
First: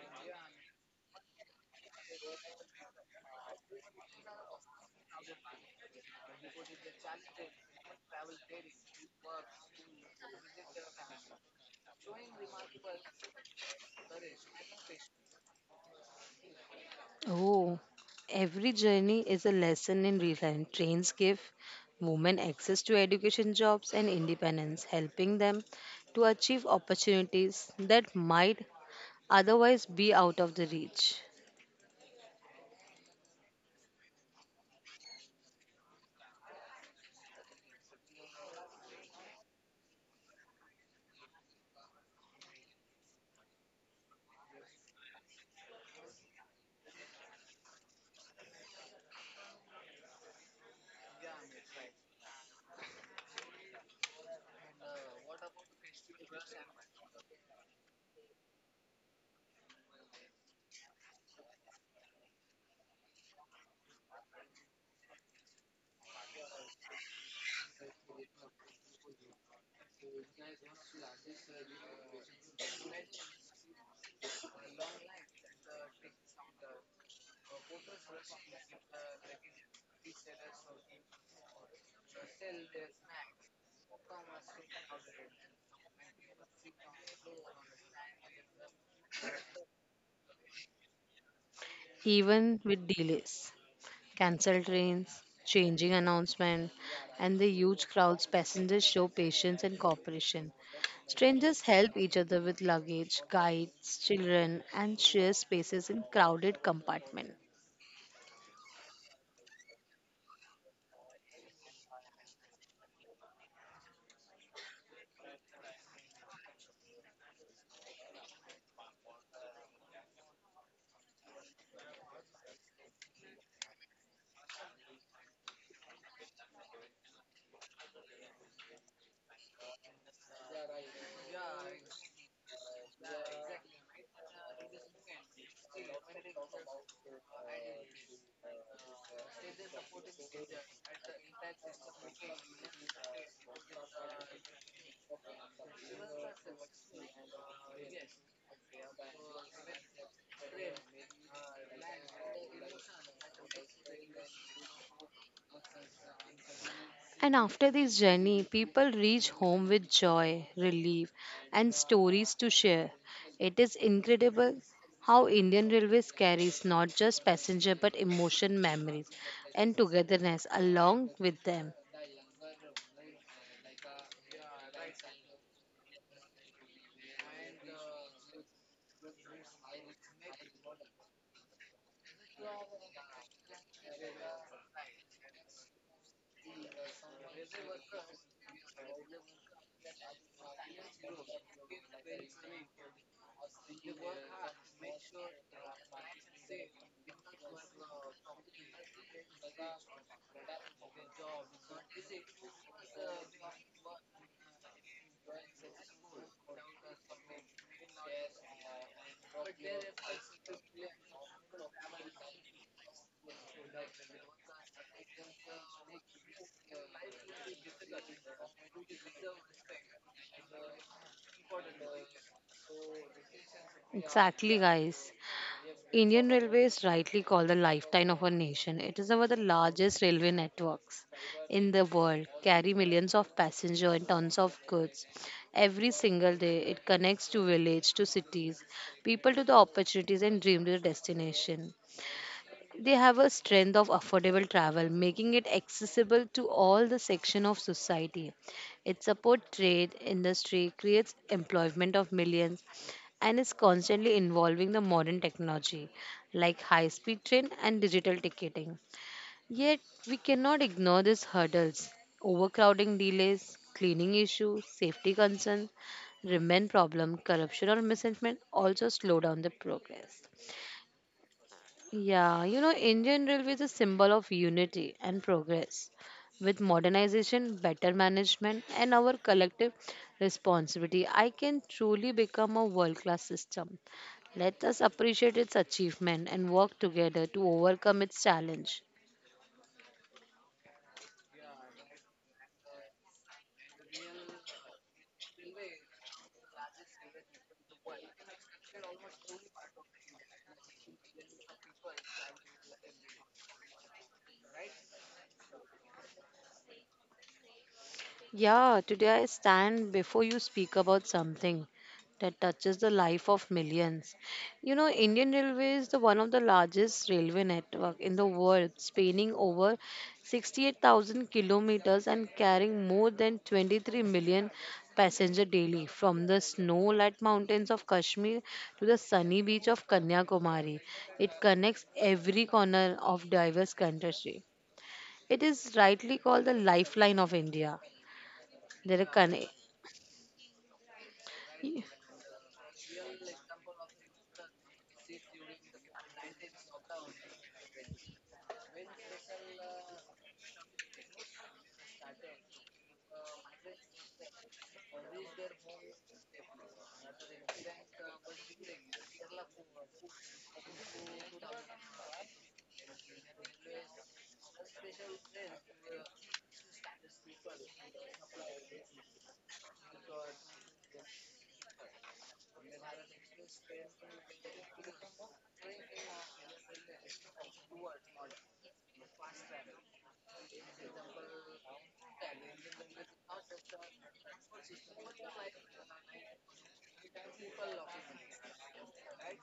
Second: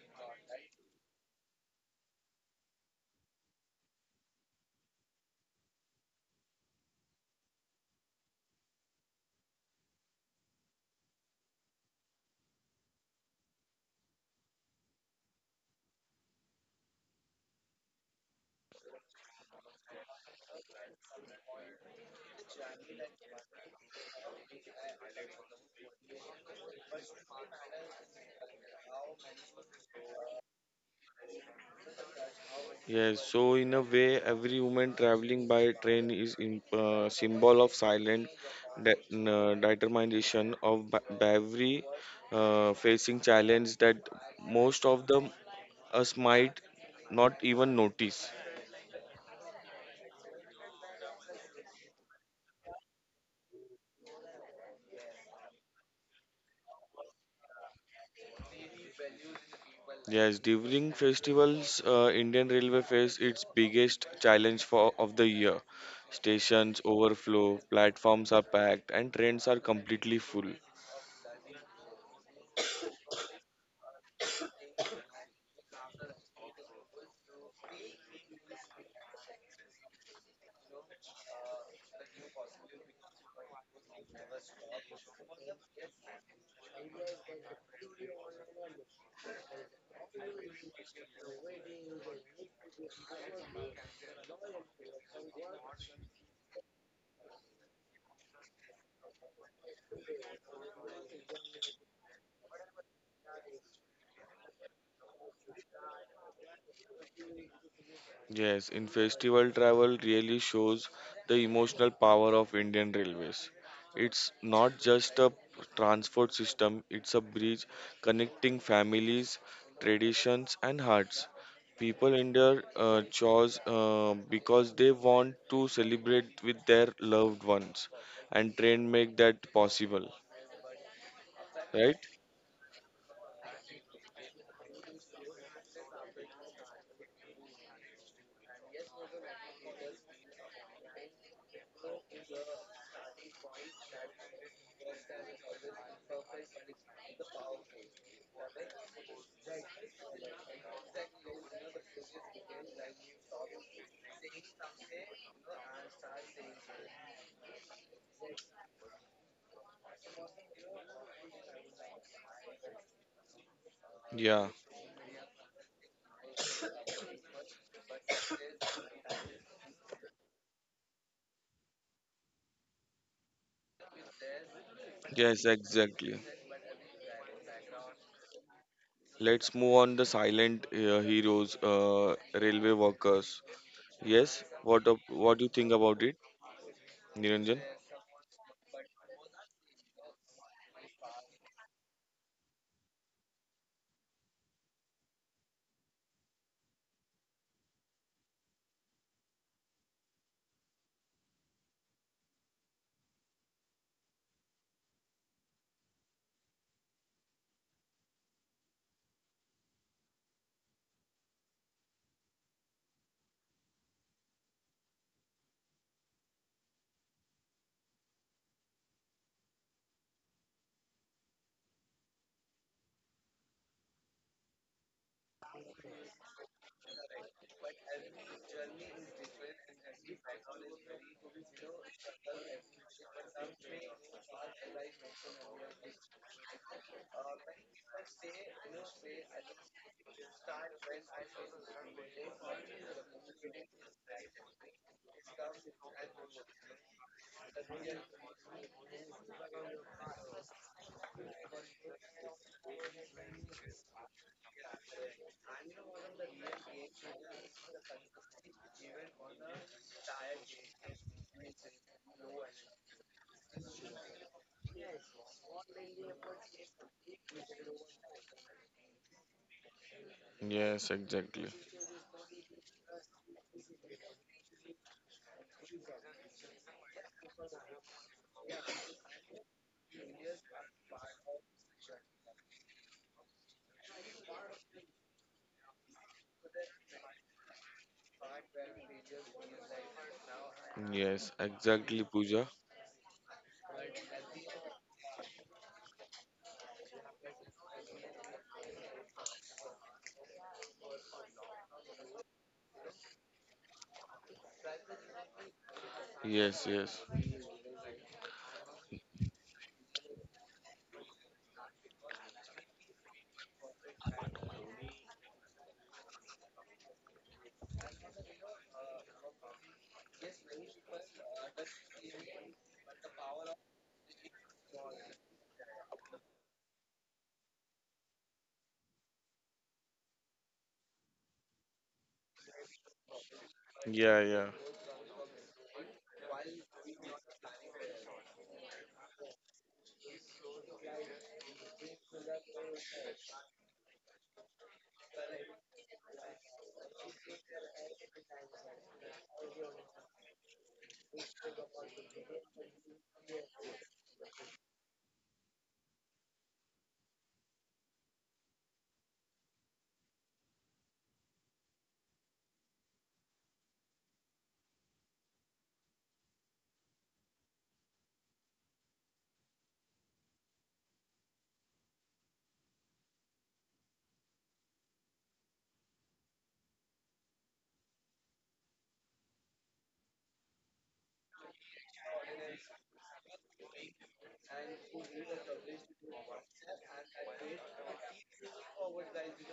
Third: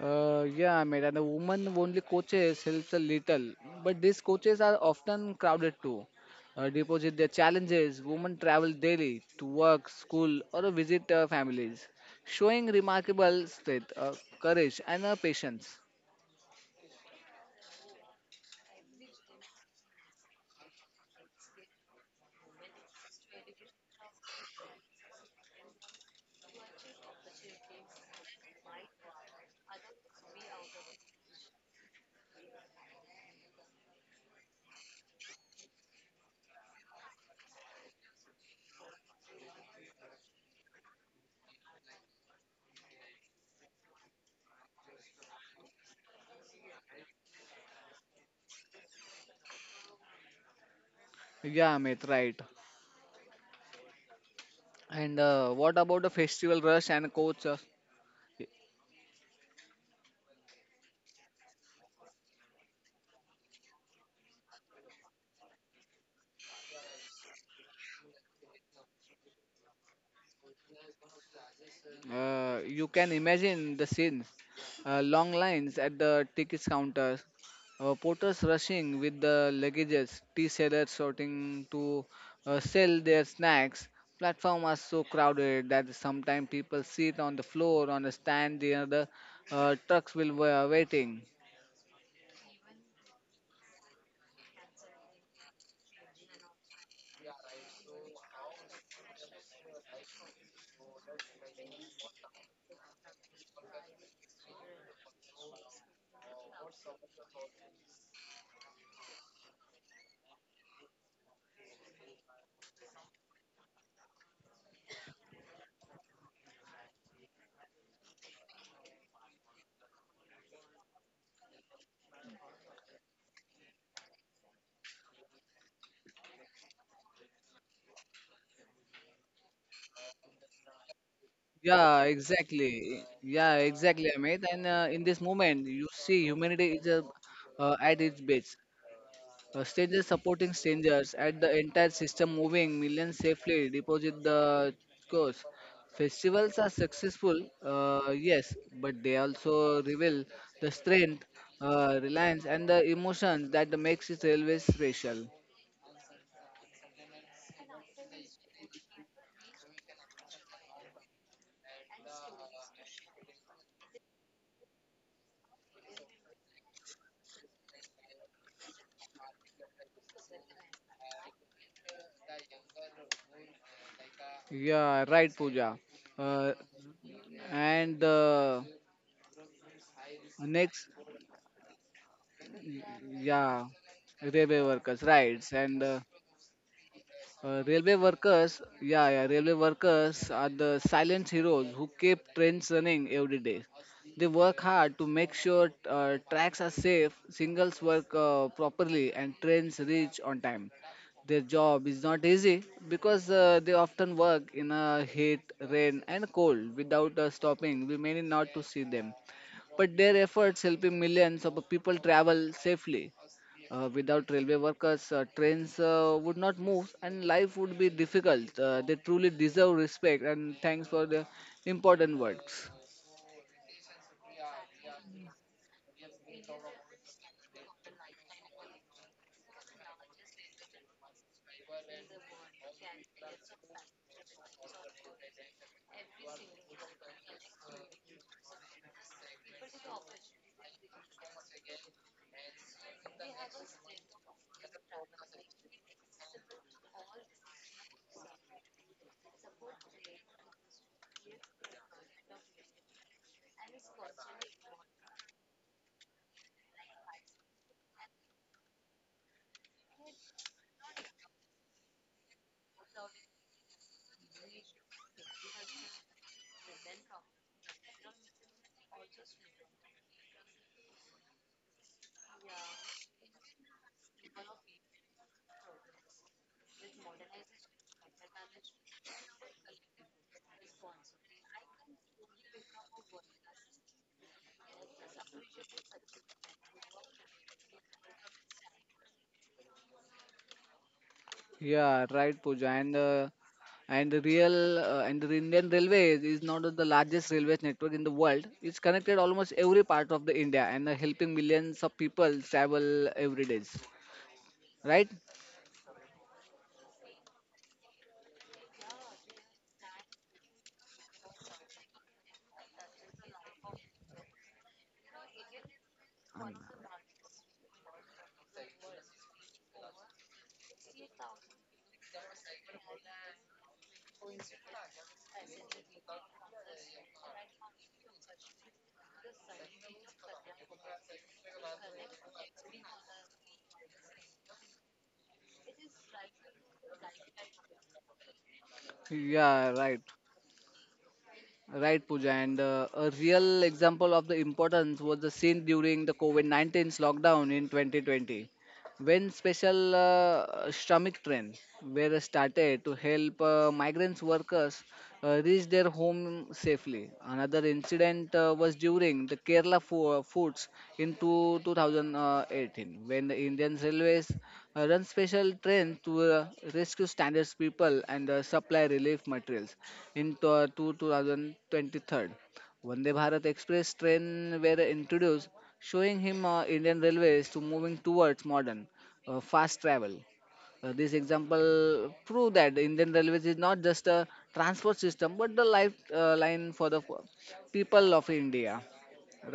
Yeah, Amit. And the woman only coaches helps a little, but these coaches are often crowded too. Deposit their challenges. Women travel daily to work, school, or visit families, showing remarkable strength, courage, and patience. Oh, every journey is a lesson in real time. Trains give women access to education, jobs, and independence, helping them to achieve opportunities that might otherwise be out of the reach, Yes, so in a way, every woman traveling by train is in, symbol of silent de- determination of bravery, facing challenge that most of them us might not even notice. Yeah, Amit. Right. And what about the festival rush and coach? Yes, during festivals, Indian Railway face its biggest challenge for of the year. Stations overflow, platforms are packed, and trains are completely full. You can imagine the scenes. Long lines at the tickets counters, porters rushing with the luggages, tea sellers sorting to sell their snacks. Platform are so crowded that sometimes people sit on the floor on the stand near the trucks will were waiting. even with delays. Cancelled trains, changing announcement, and the huge crowds, passengers show patience and cooperation. Strangers help each other with luggage, guides, children, and share spaces in crowded compartments. Yes, in festival travel really shows the emotional power of Indian Railways. It's not just a transport system, it's a bridge connecting families, traditions, and hearts. People in their chores because they want to celebrate with their loved ones, and train make that possible, right? Yeah, exactly. Yeah, exactly, Amit. And in this moment, you see humanity is at its best. Strangers supporting strangers, at the entire system moving millions safely deposit the course. Festivals are successful, yes, but they also reveal the strength, reliance, and the emotions that makes it railway special. And after this journey, people reach home with joy, relief, and stories to share. It is Yeah, incredible how Indian Railways carries not just passenger but emotion, memories, and togetherness along with them. Yeah, right, yes, Pooja. exactly. Uh, and Let's move on the silent next. Heroes, railway workers. Yeah, Yes. railway workers, What right. do you think and about it, Niranjan? Railway workers yeah yeah Railway workers are the silent heroes who keep trains running every day. They work hard to make sure tracks are safe, signals work properly, and trains reach on time. Their job is not easy because they often work in a heat, rain, and cold without stopping. We may not to see them, but their efforts helping millions of people travel safely. Without railway workers, trains would not move and life would be difficult. They truly deserve respect and thanks for the important works. Exactly, guys. Indian Railways rightly called the lifeline of a nation. It is one of the largest railway networks in the world, carry millions of passengers and tons of goods. Every single day, it connects to village, to cities, people to the opportunities and dream to the destination. They have a strength of affordable travel, making it accessible to all the section of society. It supports trade, industry, creates employment of millions, and is constantly involving the modern technology like high-speed train and digital ticketing. Yet we cannot ignore these hurdles. Overcrowding delays, cleaning issues, safety concerns, remain problem. Corruption or misinformation also slow down the progress. Yes, exactly. Yeah, you know, Indian Railway is a symbol of unity and progress. With modernization, better management, and our collective responsibility, I can truly become a world class system. Let us appreciate its achievement and work together to overcome its challenge. Yes. Yeah, Exactly, right, Pooja. Pooja. And the real and the Indian Railway is not the largest railway network in the world. It's connected almost every part of the India and helping millions of people travel every days. Right? Yes. Yes. Yeah, today I stand before you speak about something that touches the life of millions. You know, Indian Railway is the one of Um, the largest railway network in the world, spanning over 68,000 kilometers and carrying more than 23 million passenger daily, from the snow laden mountains of Kashmir to the sunny beach of Kanyakumari. It connects every corner of diverse Yeah, country. yeah. It is rightly called the lifeline of India. There are connect. Yeah, right. Right, Pooja, and a real example of the importance was the scene during the COVID 19's lockdown in 2020 when special stomach train were started to help migrants workers reach their home safely. Another incident was during the Kerala foods in 2018 when the Indian Railways run special trains to rescue standards people and supply relief materials in to 2023. Vande Bharat Express train were introduced, showing him Indian Railways to moving towards modern, fast travel. This example prove that Indian Railways is not just a transport system but the lifeline line for the people of India.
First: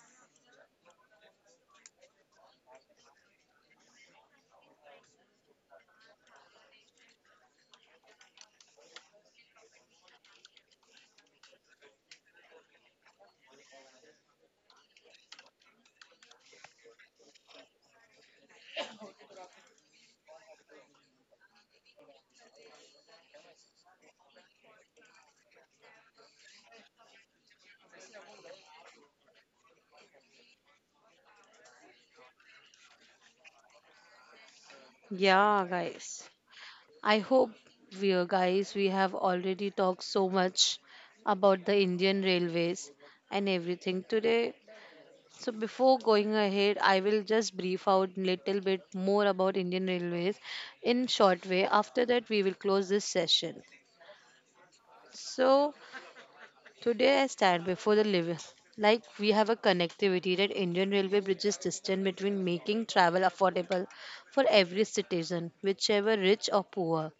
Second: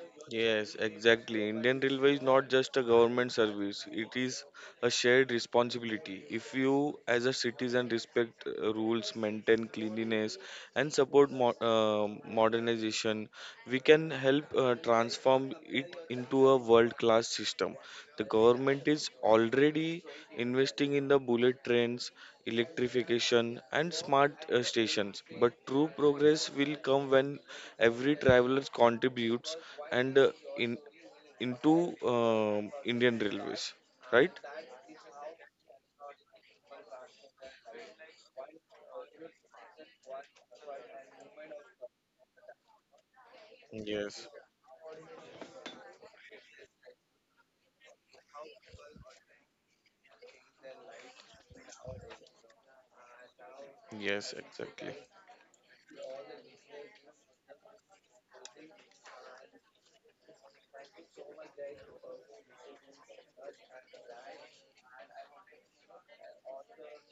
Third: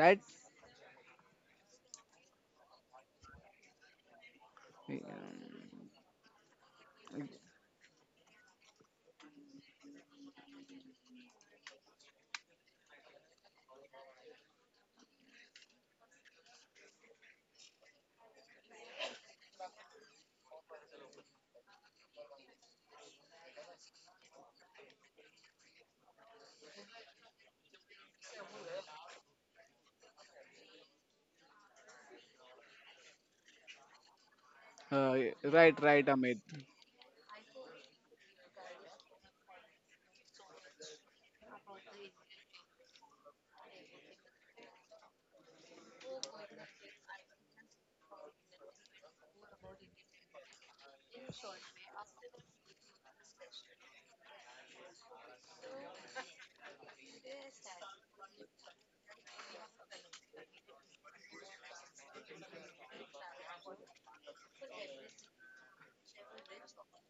Right? Yes, exactly. Indian Railway is not just a government service, it is a shared responsibility. If you, as a citizen, respect rules, maintain cleanliness, and support modernization, we can help transform it into a world class system. The government is already investing in the bullet trains, electrification, and smart stations, but true progress will come when every traveler contributes and in into Indian Railways, right? Uh, Yeah, right, right, guys. Amit. I hope, we are guys, we have already talked so much about the Indian railways and everything Yes. today. So before going ahead, I will just brief out little bit more about Indian railways in short way. After that, we will close this session. Yes, exactly. So today I stand before the living, like we have a connectivity that Indian railway bridges distance between, making travel affordable for every citizen, whichever rich or poor.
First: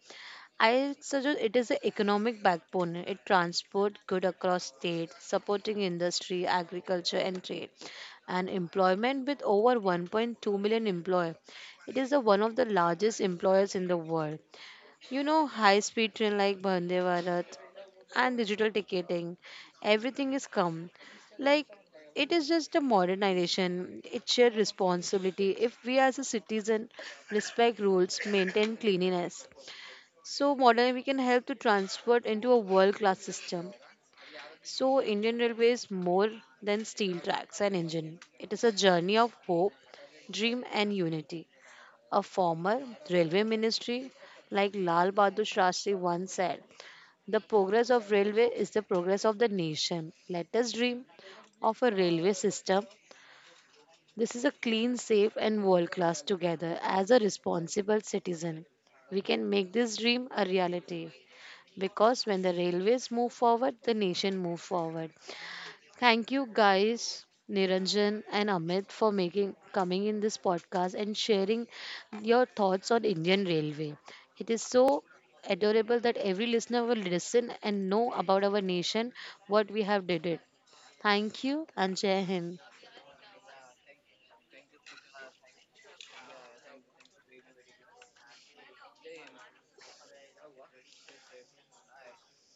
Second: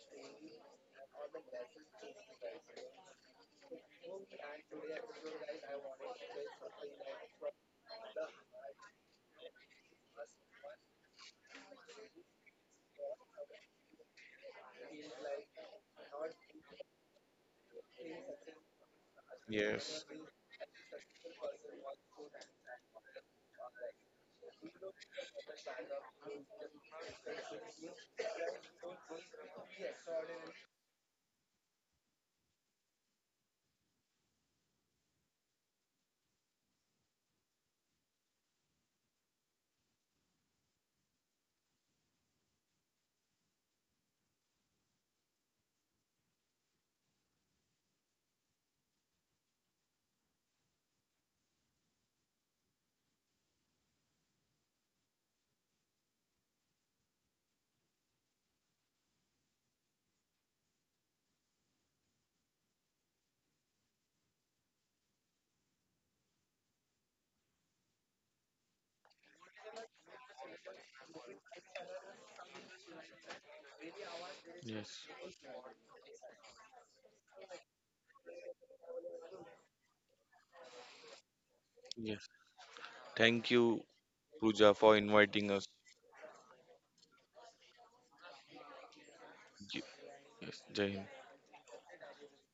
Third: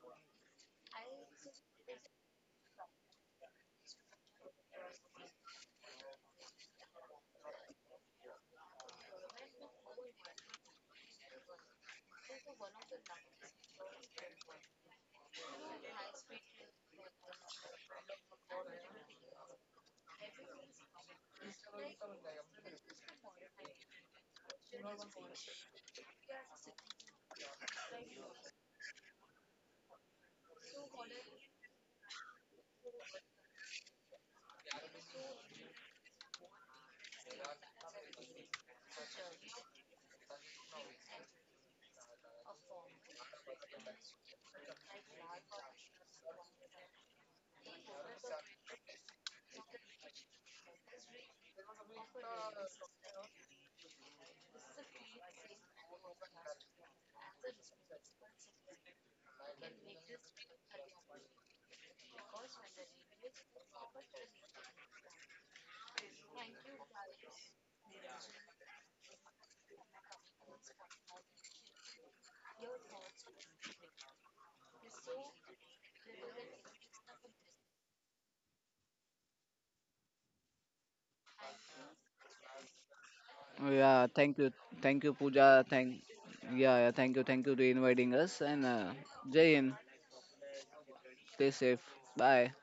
I suggest it is the economic backbone. It transports goods across states, supporting industry, agriculture and trade and employment with over 1.2 million employees. It is the one of the largest employers in the world. You know, high speed train like Vande Bharat and digital ticketing, Yes. everything is come. Like, it is just a modernization, it's shared responsibility. If we as a citizen respect rules, maintain cleanliness, so modern we can help to transport into a world class system. So, Indian Railways more than steel tracks and engine. It is a journey of hope, dream, and unity. A former railway ministry like Lal Bahadur Shastri once said, the progress of railway is the progress of the nation. Let us dream of a railway system. This is a clean, safe, and world class together. As a responsible citizen, we can make this dream a reality because when the railways move forward, the nation move forward. Thank you guys, Niranjan and Amit, for making coming in this podcast and sharing your thoughts on Indian Railway. It is Yes. so adorable that every listener will listen and know about our nation, what we have did it. Thank you and Jai Yes. Hind. Thank you, Yeah, Pooja, thank for you, inviting Pooja. us. Yeah, yeah, thank you to inviting us and Jai Hind. Ye- Yes, Jai Hind. Stay safe. Bye.